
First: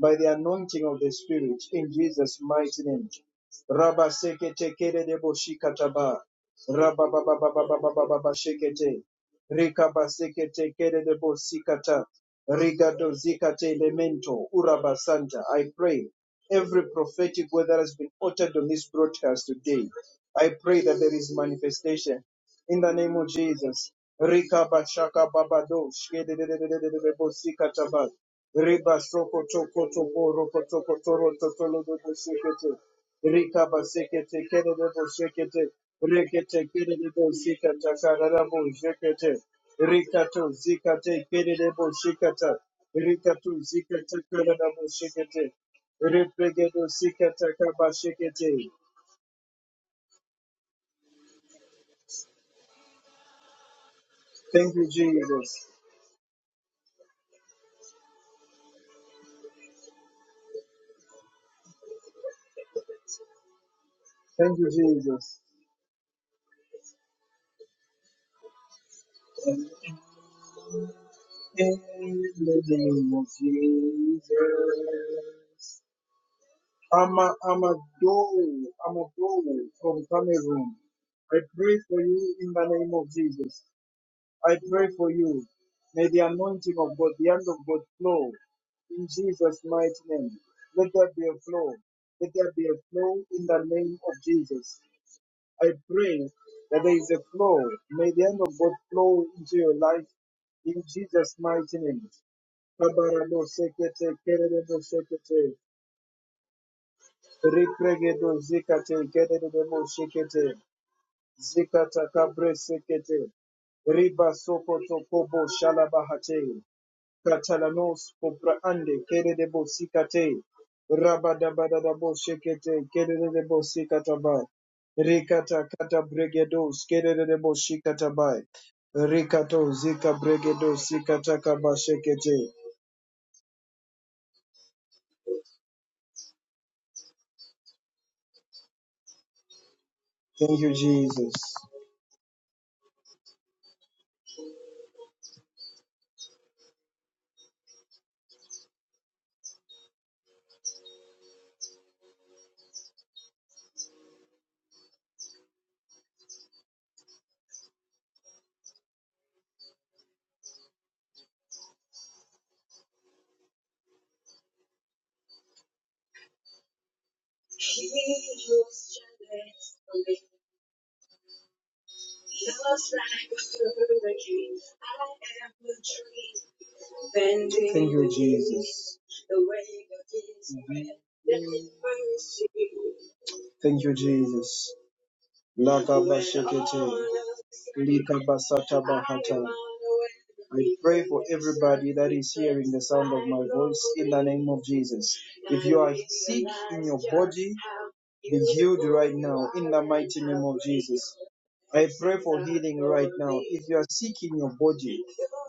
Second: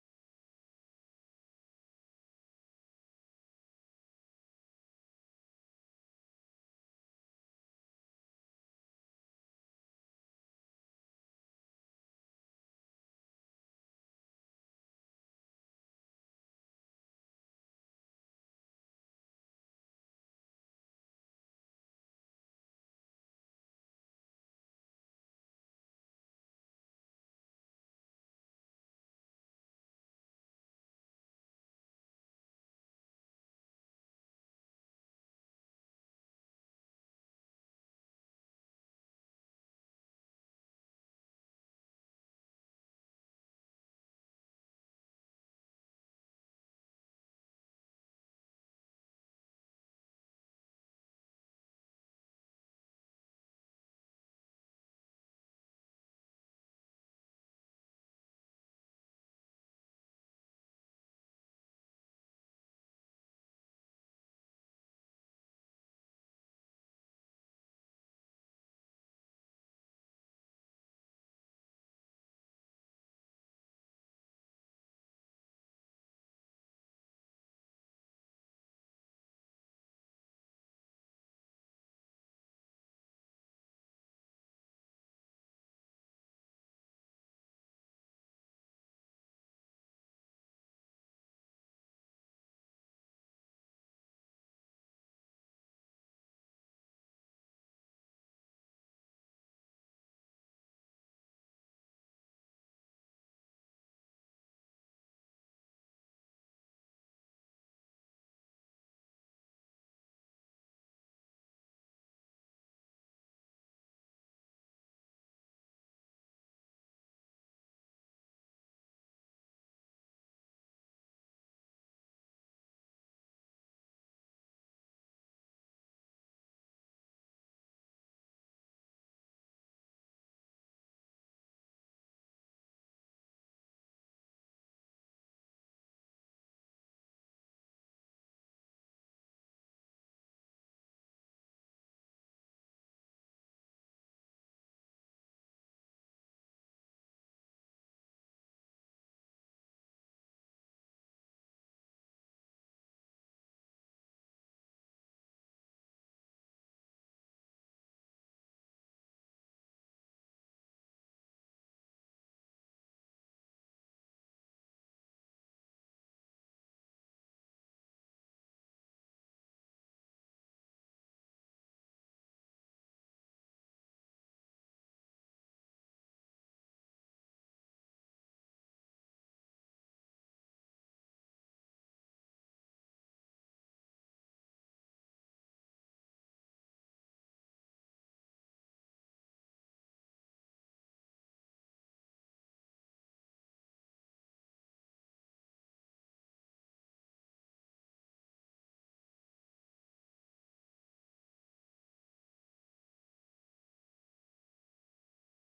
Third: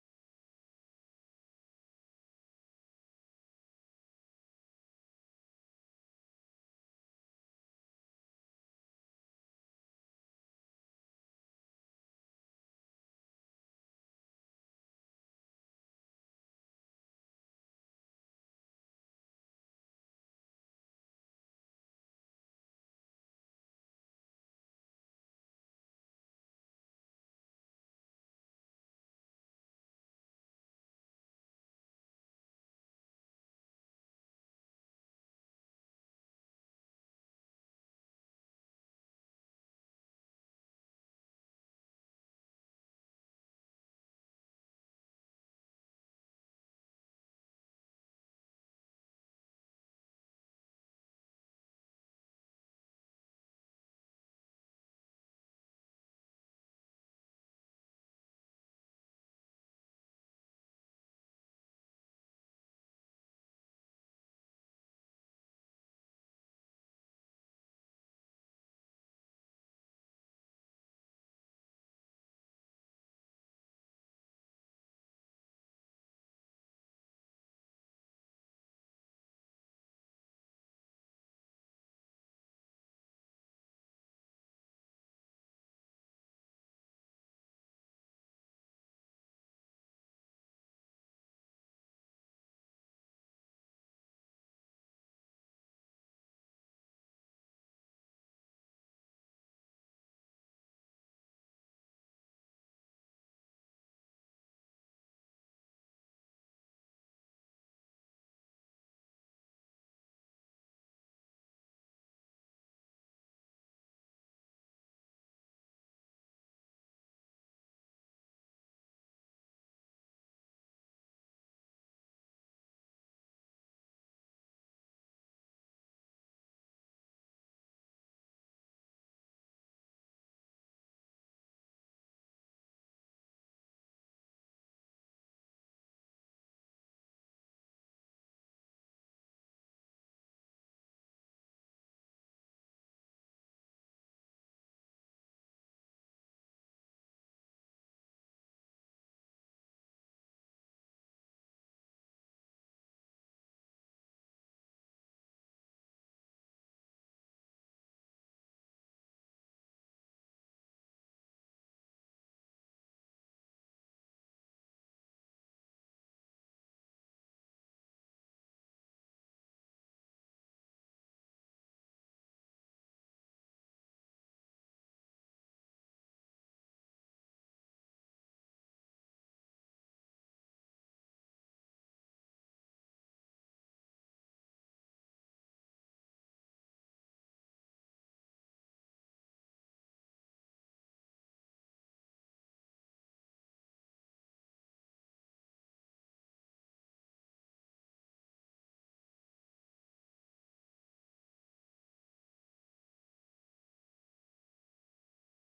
Speaker 1: by the anointing of the Spirit in Jesus' mighty name. Rabba sekete kere debo shikataba. Rabba baba baba baba baba baba shekete. Rika basekete kere debo sikata. Riga zikate lemento. Uraba santa. I pray every prophetic word that has been uttered on this broadcast today. I pray that there is manifestation in the name of Jesus. Rika bashaka babado shkede debo sikataba. Reba soko toko toko roko toko toro totolo dodo sekete. Rika basekete kere dodo sekete. Rekete kere dodo sikata kararabo sekete. Rika to zikate kere dodo sikata. Rika to zikate kararabo sekete. Repregedo sikata kaba sekete. Thank you, Jesus. Thank you, Jesus. In the name of Jesus. I'm a, I'm a door. I'm a door from Cameroon. I pray for you in the name of Jesus. I pray for you. May the anointing of God, the hand of God flow in Jesus' mighty name. Let there be a flow. Let there be a flow in the name of Jesus. I pray that there is a flow. May the hand of God flow into your life in Jesus' mighty name. Kabarabo sekete, kerebo sekete, Ripregedo zikate kedede demo shekete. Zikata kabre sekete. Riba sokoto kobo shalabahate. Katalanos popraande kedede bo sikate. Rabadabadadabo shekete kedede debo sikataba. Rikata kata bregedos kedede debo shikatabai. Rikato zika bregedos sikataka bashekete. Thank you, Jesus. Thank you, Jesus. Thank you, Jesus. Lakabashekete, likabasata bahata. I pray for everybody that is hearing the sound of my voice in the name of Jesus. If you are sick in your body, be healed right now in the mighty name of Jesus. I pray for healing right now. If you are sick in your body,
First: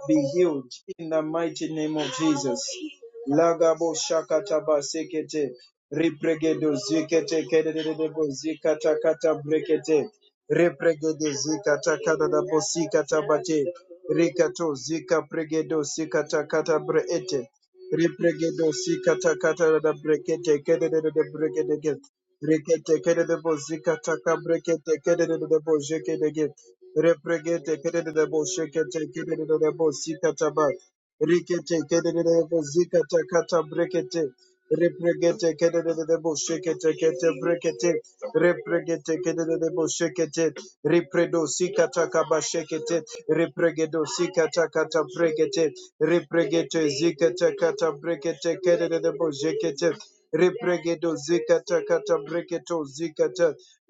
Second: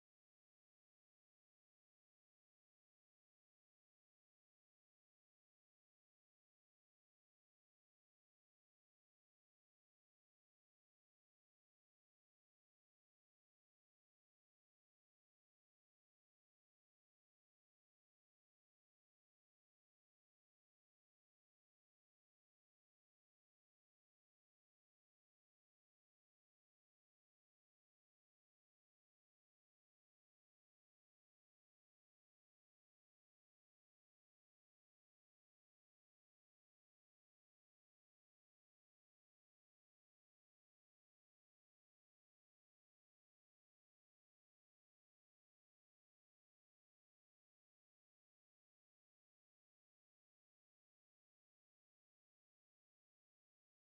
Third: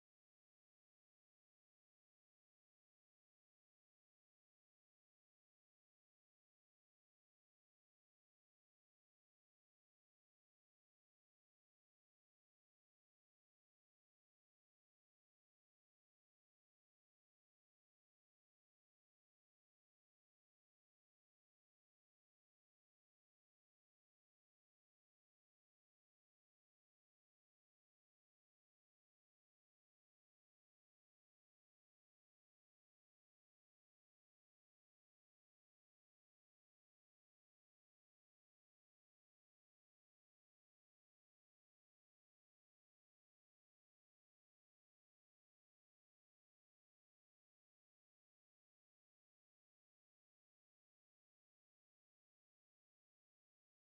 Speaker 1: be healed in the mighty name of Jesus. Lagabo shakataba sekete, ripregedo zikete kedededebo zikata kata brekete, ripregedo zikata kadadabo sikata bate, rikato zika pregedo sikata kata breete, ripregedo sikata kata brekete kedededede brekete Rekete kere de bo zika taka brekete kere de de bo jeke de ge. Repregete kere de de bo shekete kere de de bo zika taba. Rikete kere de de bo taka ta brekete. Repregete kere de de bo shekete kete brekete. Repregete kere de de bo shekete. Repredo zika taka ba shekete. Repregedo zika taka ta brekete. Repregete zika taka ta brekete kere de de bo jekete. Repregedo zikata kata breketo zikata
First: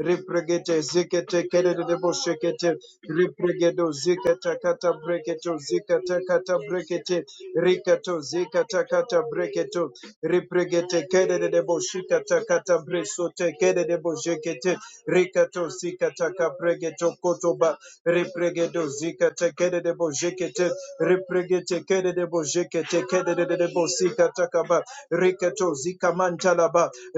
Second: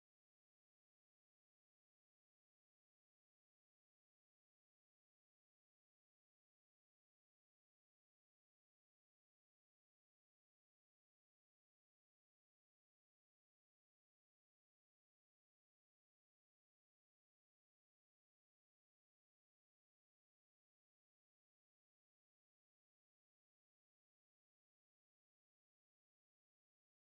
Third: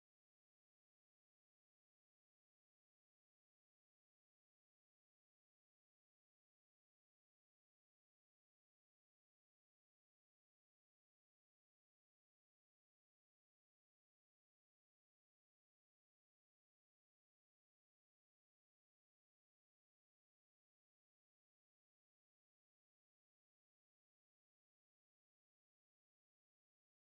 Speaker 1: repregete zikete kerede boshekete repregedo zikata kata breketo zikata kata brekete rikato zikata kata breketo repregete kerede boshikata kata bresote kerede boshekete rikato zikata kata kabregeto kotoba repregedo zikata kerede boshekete repregete kerede bo jekete kederere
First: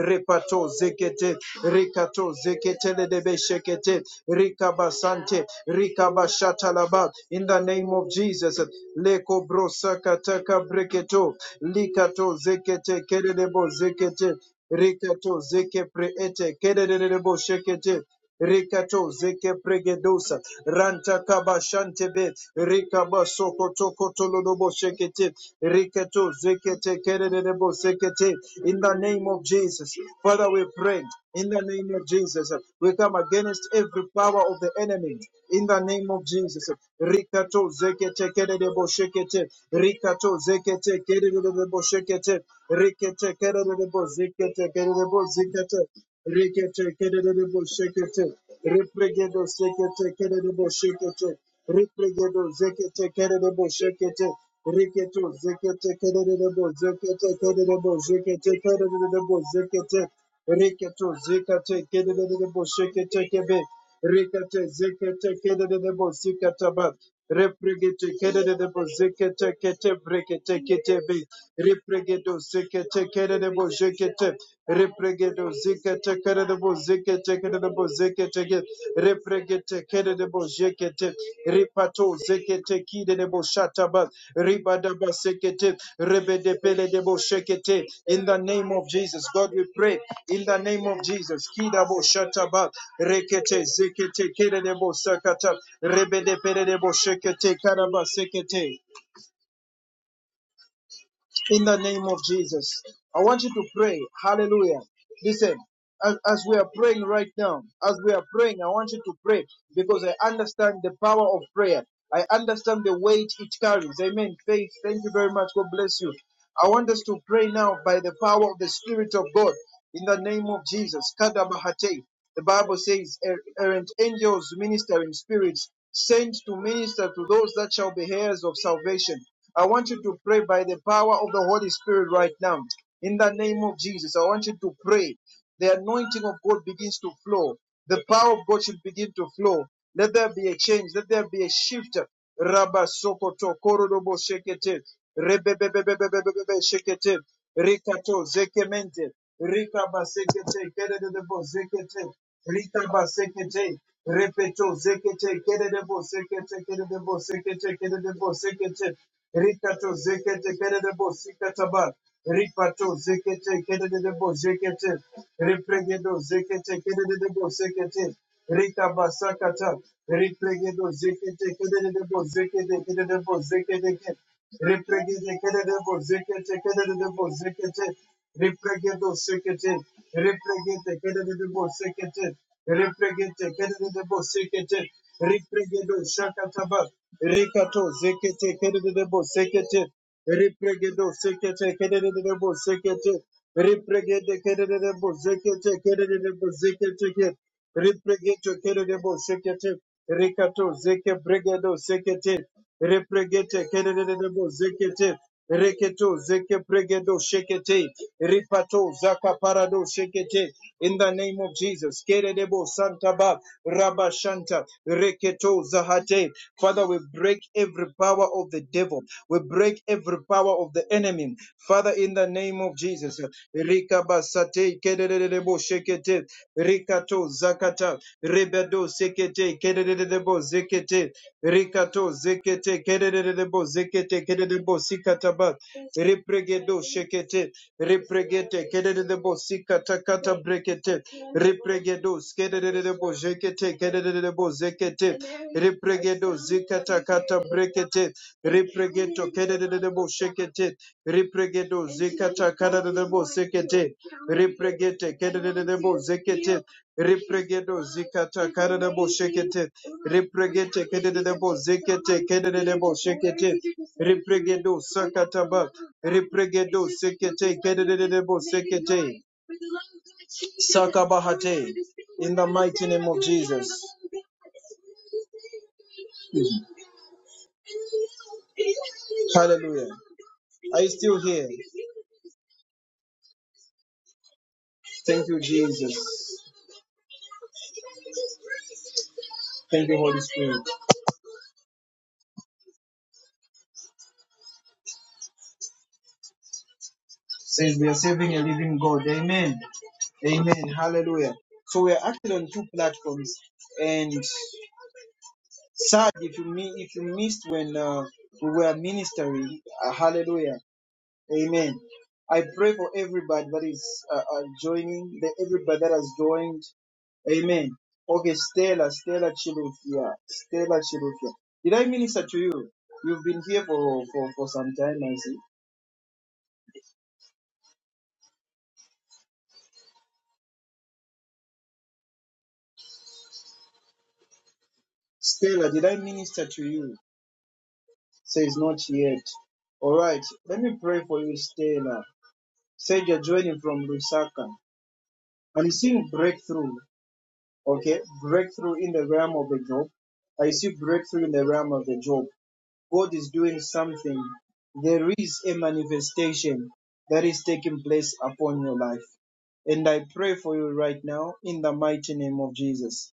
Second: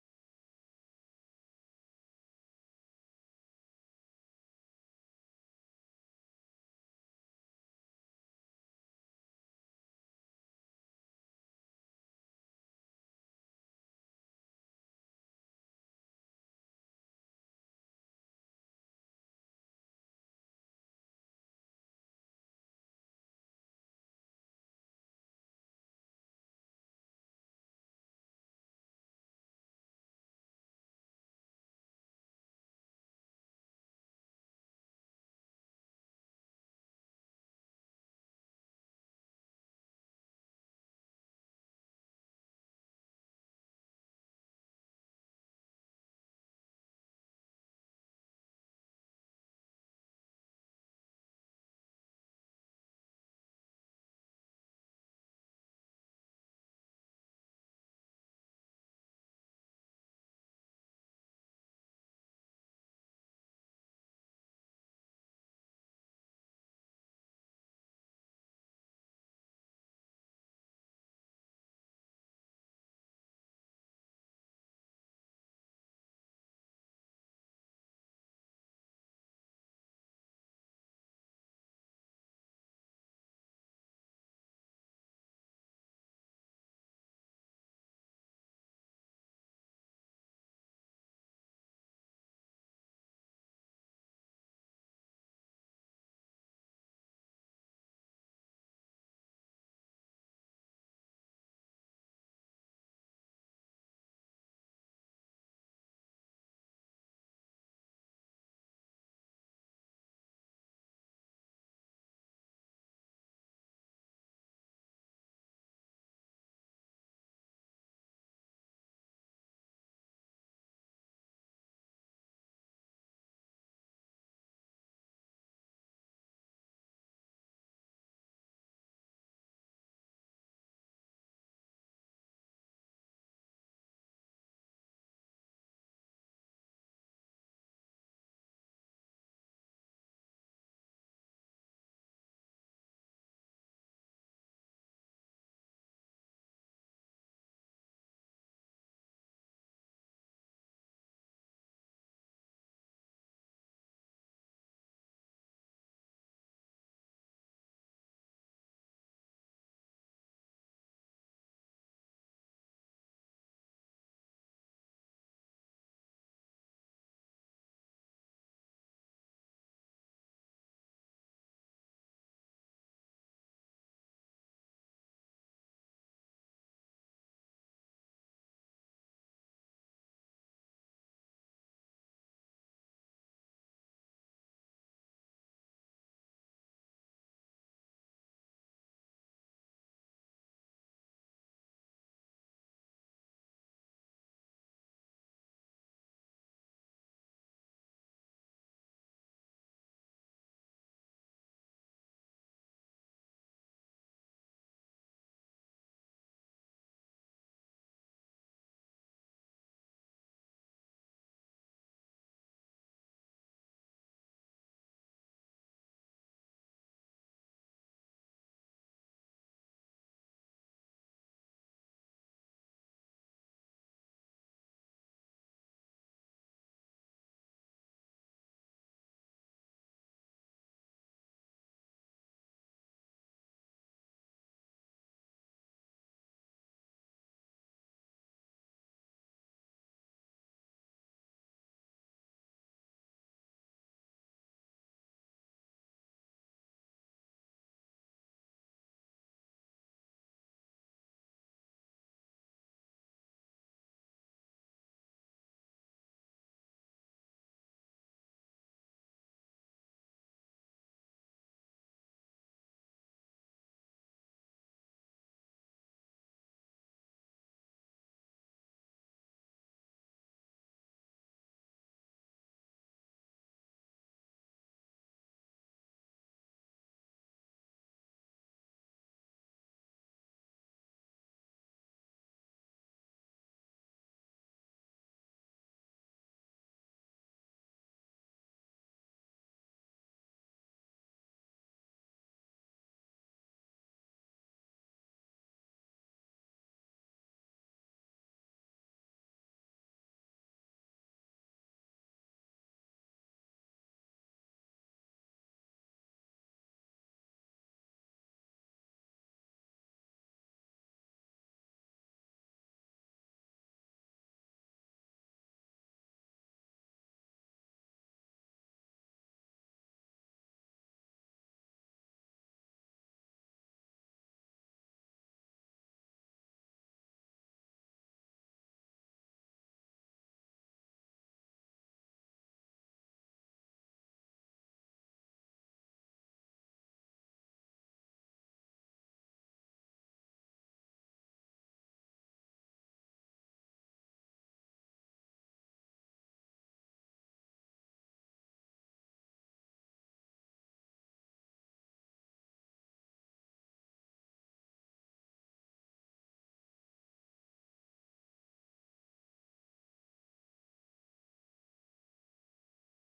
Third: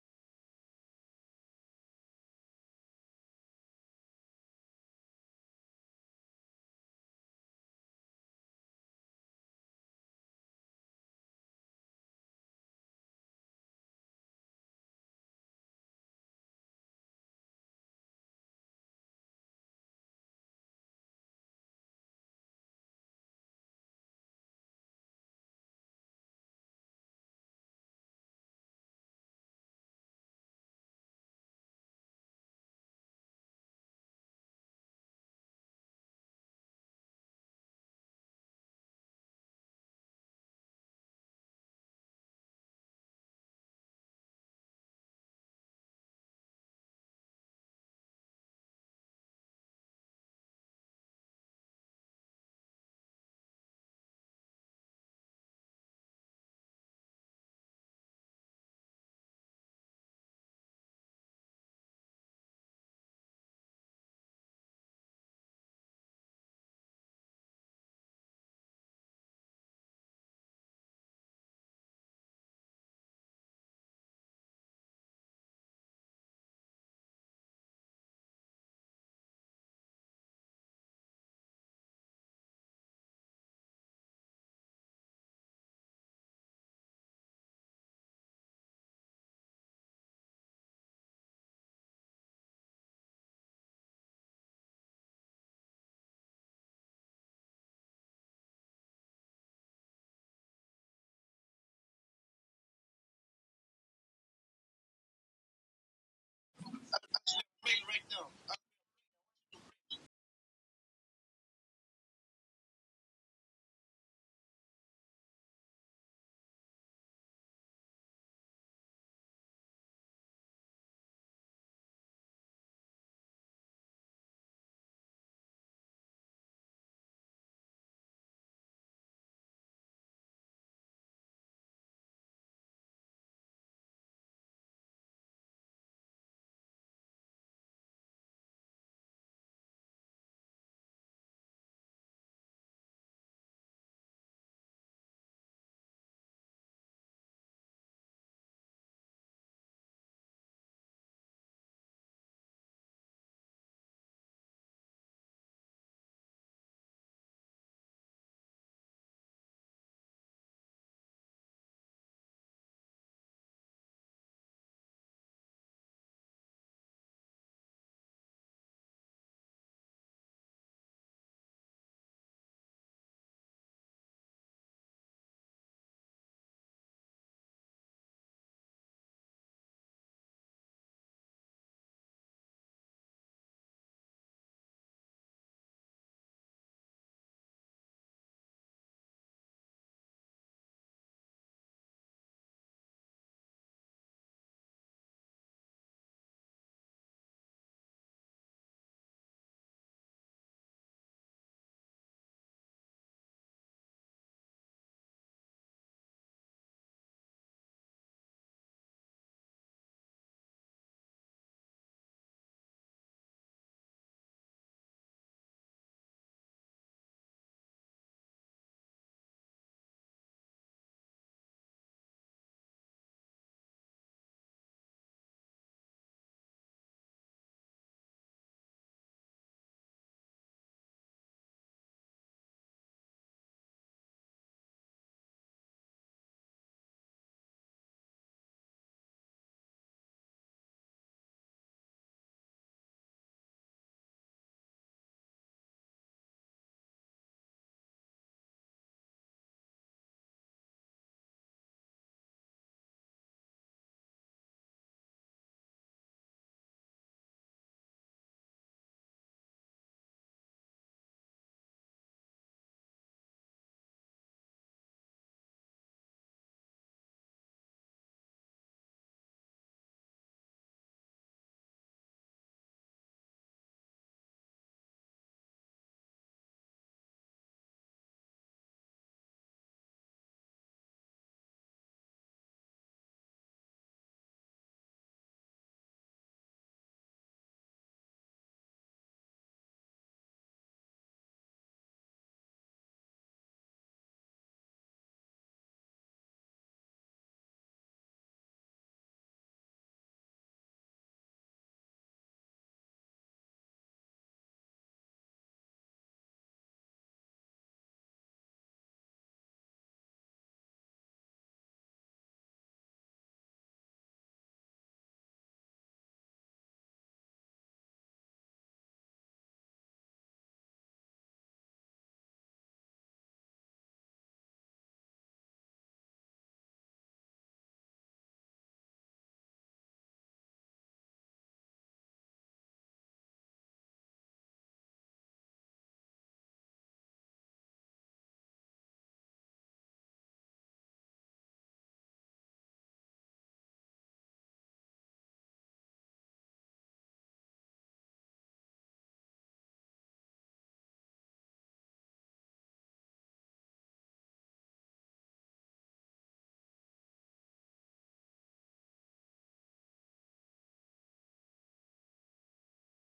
Speaker 1: repato zekete rekato zeketeledebe shekete rikabasante rikabashatalaba in the name of Jesus leko brosakataka breketo likato zekete kederebo zekete rikato zeke preete kederebo shekete Rikato zeke pregedosa ranta kaba shantebe rikaba soko toko tololobo shekete rikato zeke tekerebo sekete in the name of Jesus Father we pray in the name of Jesus we come against every power of the enemy in the name of Jesus rikato zeke tekerebo shekete rikato zeke tekerebo shekete rikete kerebo zeke tekerebo zikete Rekete kedededebo shekete. Repregedo sekete kededebo shekete. Repregedo zekete kededebo shekete. Reketo zekete kedede bo zekete kededebo zekete kedededebo zekete. Reketo zekete kedededebo shekete kebe. Rekete zekete kedededebo sikataba. Repregete kedededebo zekete kete brekete kete be. Repregedo zekete kededebo zekete. Repregedo zike tekere de bo zikete tekere de bo zike teke repregete kere de bo zike te ripato zike tekide de bo shataba ribada ba rebede pele de In the name of Jesus, God, we pray. In the name of Jesus, kida bo shataba rekete zikete tekere de sakata rebede pele shekete bo karaba zike in the name of Jesus. I want you to pray. Hallelujah. Listen, as, as we are praying right now, as
Speaker 2: Right
Speaker 1: we
Speaker 2: now.
Speaker 1: are praying, I want you to pray because I understand the power of prayer. I understand the weight it carries. Amen. Faith, thank you very much. God bless you. I want us to pray now by the power of the Spirit of God in the name of Jesus. Kadabahate. The Bible says, "Er- errant angels ministering spirits sent to minister to those that shall be heirs of salvation. I want you to pray by the power of the Holy Spirit right now. In the name of Jesus, I want you to pray. The anointing of God begins to flow. The power of God should begin to flow. Let there be a change. Let there be a shift. Rabba sokoto korodobo shekete. Rebebebebebebebe shekete. Rikato zekemente. Rika basekete kerede de bo zekete. Rika basekete. Repeto zekete kerede de bo zekete kerede de bo zekete kerede de bo zekete. Rikato zekete kerede de bo sikataba. Ripato zekete kerede de bo zekete. Repregedo zekete kerede de bo zekete. Rita Basakata, Replegedo Zekete Kedebo Zekete Kedebo Zekete Replegede Kedebo Zekete Kedebo Zekete Replegedo Sekete Replegete Kedebo Sekete Replegete Kedebo Sekete Replegedo Shakataba Rikato Zekete Kedebo Sekete Replegedo Sekete Kedebo Sekete Replegede Kedebo Zekete Kedebo Zekete Repregeto kerebo sekete rekato zeke bregedo sekete repregete kerebo zekete reketo zeke bregedo shekete ripato zaka parado shekete in the name of Jesus kerebo santa ba rabashanta reketo zahate father we break every power of the devil we break every power of the enemy father in the name of Jesus Rikabasate Kedebo Shekete Rikato Zakata Rebedo Sekete Kedebo Zekete Rikato Zekete Kedebo Zekete Kedebo Sikataba Repregedo Shekete Repregete Kedebo Sikata Kata Brekete Repregedo Skedebo Zekete Kedebo Zekete Repregedo Zikata Kata Brekete Repregeto Kedebo Shekete Repregedo Zikata Kadadabo Sekete Repregete Kadadabo Zekete Repregedo Zikata Kadadabo Shekete Repregete Kadadabo Zekete Kadadabo Shekete Repregedo Sakataba Repregedo Sekete Kadadabo Sekete Sakabahate in the mighty name of Jesus. Hallelujah. Are you still here? Thank you, Jesus. Thank you, Holy Spirit. Says we are serving a living God. Amen. Amen. Hallelujah. So we are acting on two platforms. And sad if you mi- if you missed when uh, we were ministering. Uh, hallelujah. Amen. I pray for everybody that is uh, uh, joining, the, everybody that has joined. Amen. Okay, Stella, Stella Chilufia, Stella Chilufia. Did I minister to you? You've been here for, for, for some time, I see. Stella, did I minister to you? Says not yet. All right, let me pray for you, Stella. Said you're joining from Lusaka. I'm seeing breakthrough. Okay, breakthrough in the realm of the job. I see breakthrough in the realm of the job. God is doing something, there is a manifestation that is taking place upon your life. And I pray for you right now in the mighty name of Jesus.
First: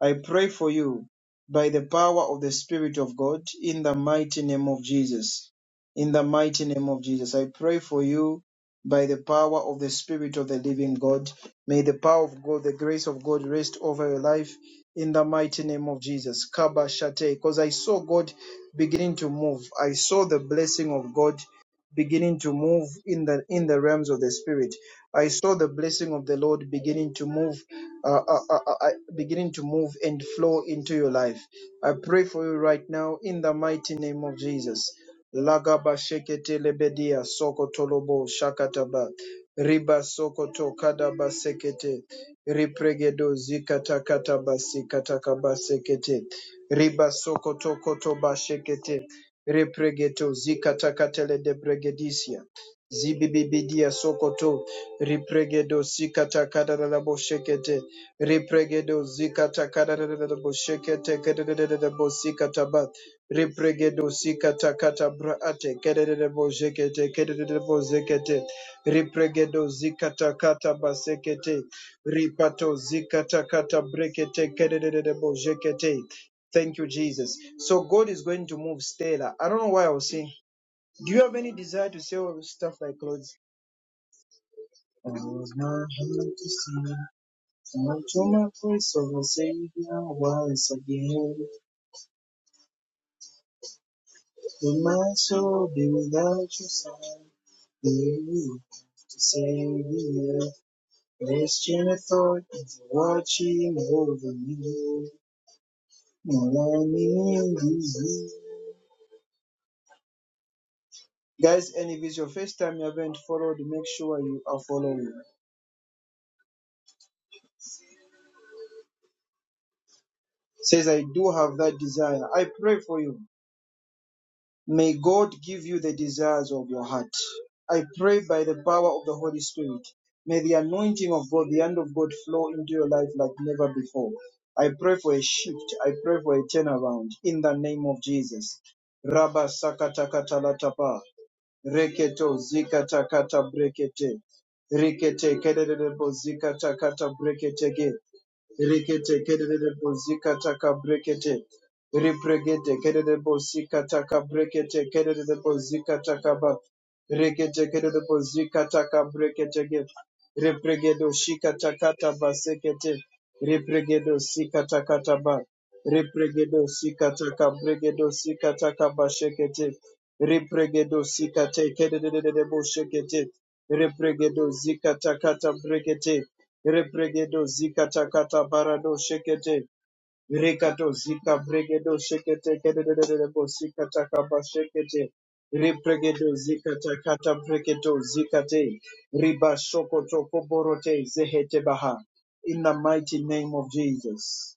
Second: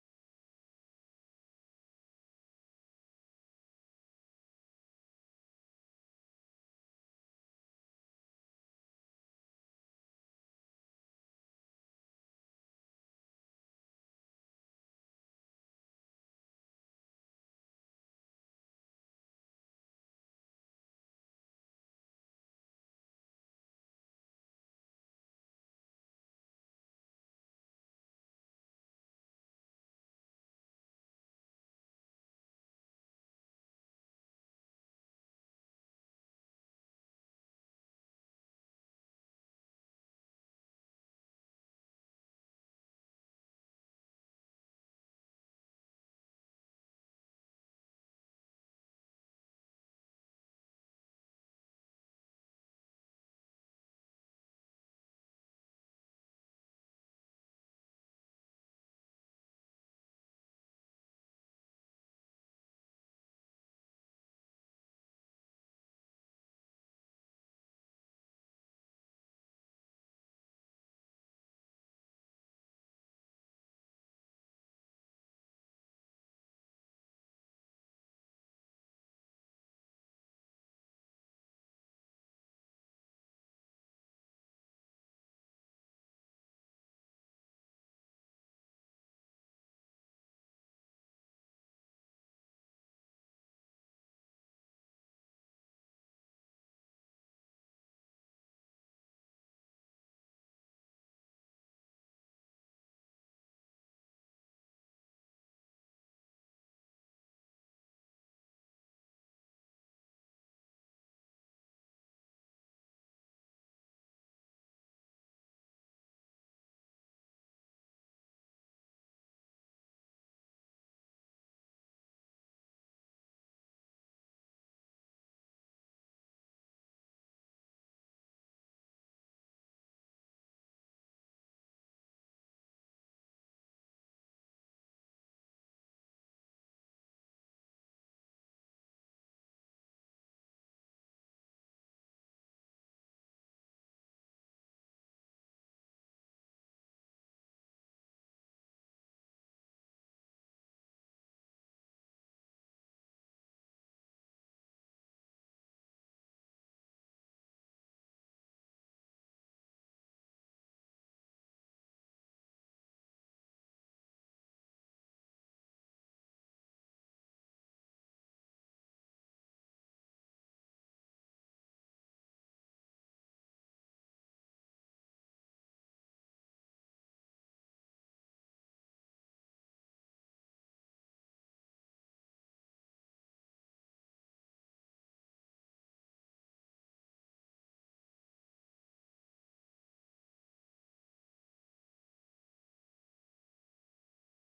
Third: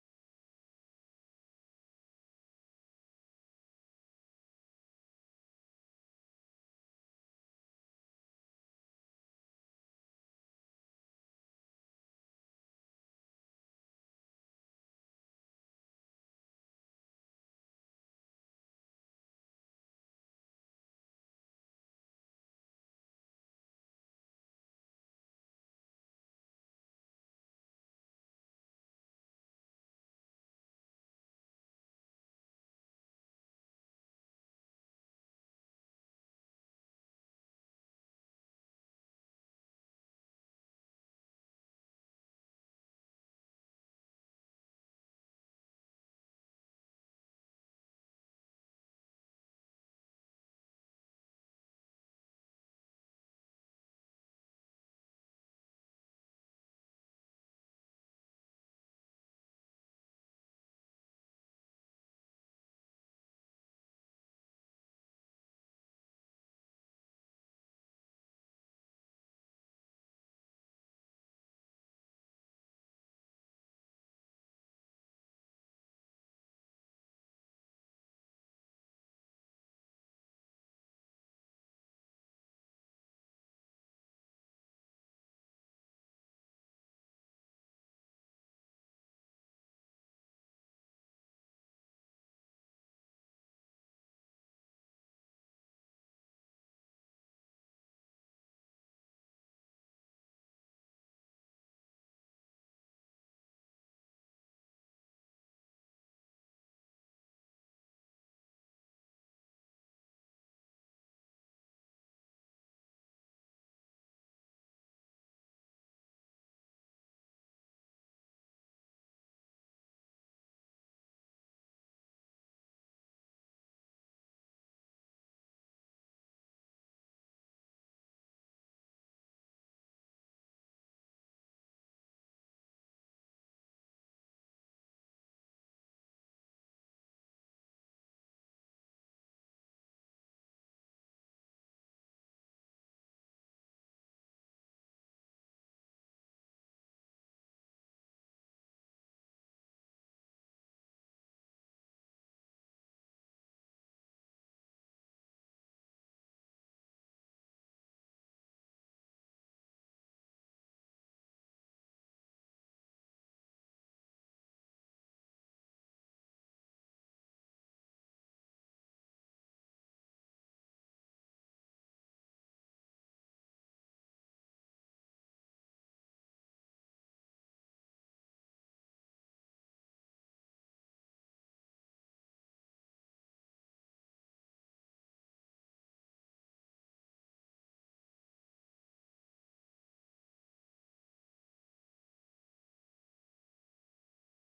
Speaker 1: I pray for you by the power of the Spirit of God in the mighty name of Jesus. In the mighty name of Jesus. I pray for you by the power of the Spirit of the living God. May the power of God, the grace of God rest over your life in the mighty name of Jesus. Kaba Shate. Because I saw God beginning to move. I saw the blessing of God beginning to move in the in the realms of the spirit. I saw the blessing of the Lord beginning to move, uh, uh, uh, uh, uh, beginning to move and flow into your life. I pray for you right now in the mighty name of Jesus. Lagaba shekete lebedia sokotolobo shakataba riba sokoto kadaba sekete ripregedo zikata kataba sikata kaba sekete Riba soko toko toba shekete. Repregeto zikatakatele de pregedicia. Zibibibidia sokoto. Ripregedo zikatakadada boshekete. Ripregedo zikatakadada boshekete. Kedede de bosikataba. Ripregedo zikatakata braate. Kedede de boshekete. Kedede de bozekete. Ripregedo zikatakata basekete. Ripato zikatakata brekete. Kedede de boshekete. Thank you, Jesus. So God is going to move Stella. I don't know why I was saying. Do you have any desire to sell stuff like clothes? I was not here to see. Until my voice of a Savior once again, will my soul be without your sign? Believe to save the earth. This gentle thought is watching over me. And let me in Guys, and if it's your first time you haven't followed, make sure you are following. says, I do have that desire. I pray for you. May God give you the desires of your heart. I pray by the power of the Holy Spirit. May the anointing of God, the hand of God flow into your life like never before. I pray for a shift. I pray for a turnaround in the name of Jesus. Rabba sakatakatatapa, reketo zikatakata brekete, rekete kedededebo zikatakata breketege. Rikete kerere bozika taka brekete. Ripregete kerere bozika taka brekete kerere bozika taka ba. Rikete kerere bozika taka brekete ge. Ripregedo shika takata basekete. Ripregedo sika takata ba. Ripregedo sika taka bregedo sika taka bashekete. Ripregedo sika tekerere boshekete. Ripregedo zika takata brekete. Rebregedo zika takata barado shekete. Rekato zika bregedo shekete kedededebo zika takaba shekete. Repregedo zika takata bregedo zikate. Riba shokoto koborote zehete baha. In the mighty name of Jesus.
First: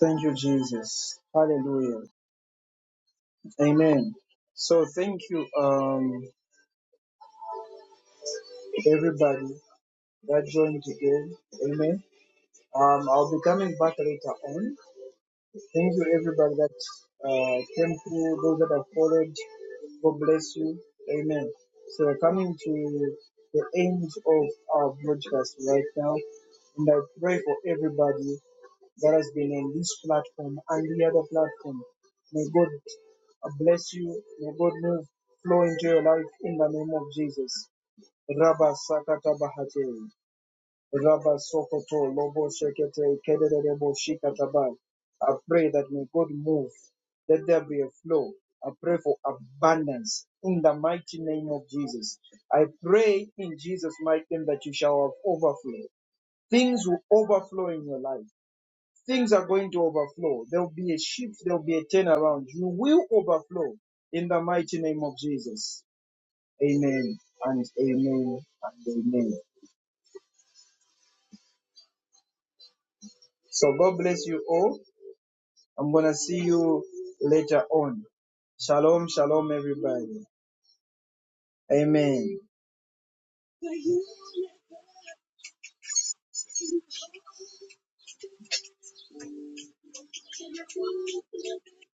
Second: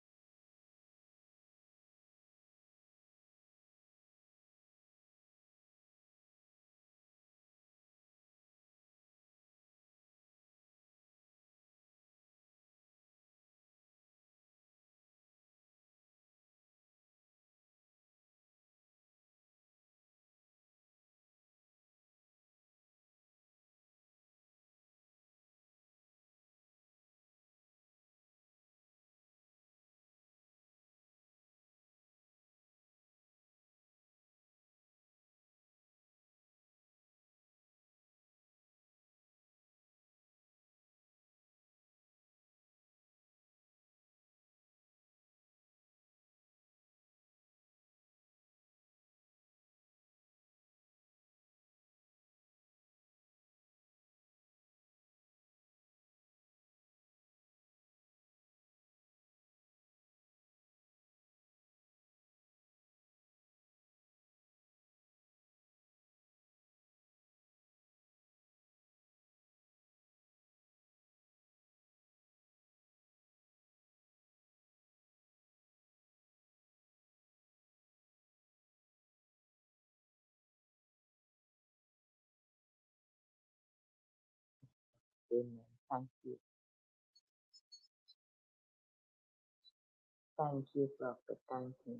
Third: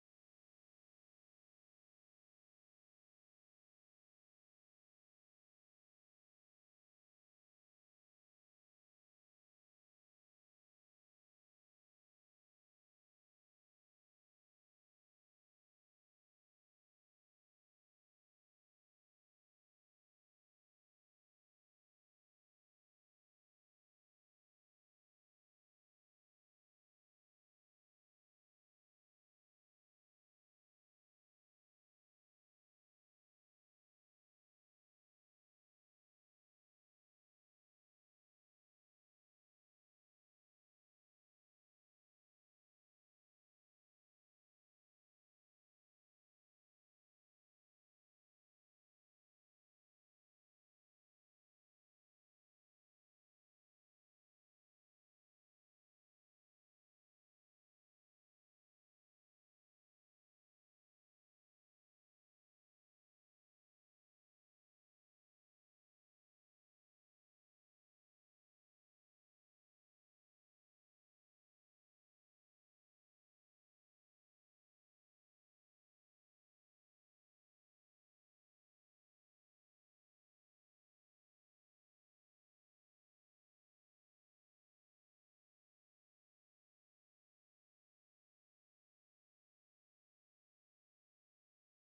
Speaker 1: Thank you, Jesus. Hallelujah. Amen. So thank you, um, everybody that joined again. Amen. Um, I'll be coming back later on. Thank you, everybody that uh, came through, those that have followed. God bless you. Amen. So we're coming to the end of our broadcast right now. And I pray for everybody that has been on this platform and the other platform. May God bless you. May God move, flow into your life in the name of Jesus. Rabba Sakata Bahate. Rabba Sokoto, Lobo Shekete, Kederebo Shikatabai. I pray that may God move. Let there be a flow. I pray for abundance in the mighty name of Jesus. I pray in Jesus' mighty name that you shall have overflow. Things will overflow in your life. Things are going to overflow. There will be a shift. There will be a turnaround. You will overflow in the mighty name of Jesus. Amen and amen and amen. So God bless you all. I'm gonna see you later on. Shalom, shalom, everybody. Amen.
Speaker 3: Amen. Thank you. Thank you, Prophet. Thank you.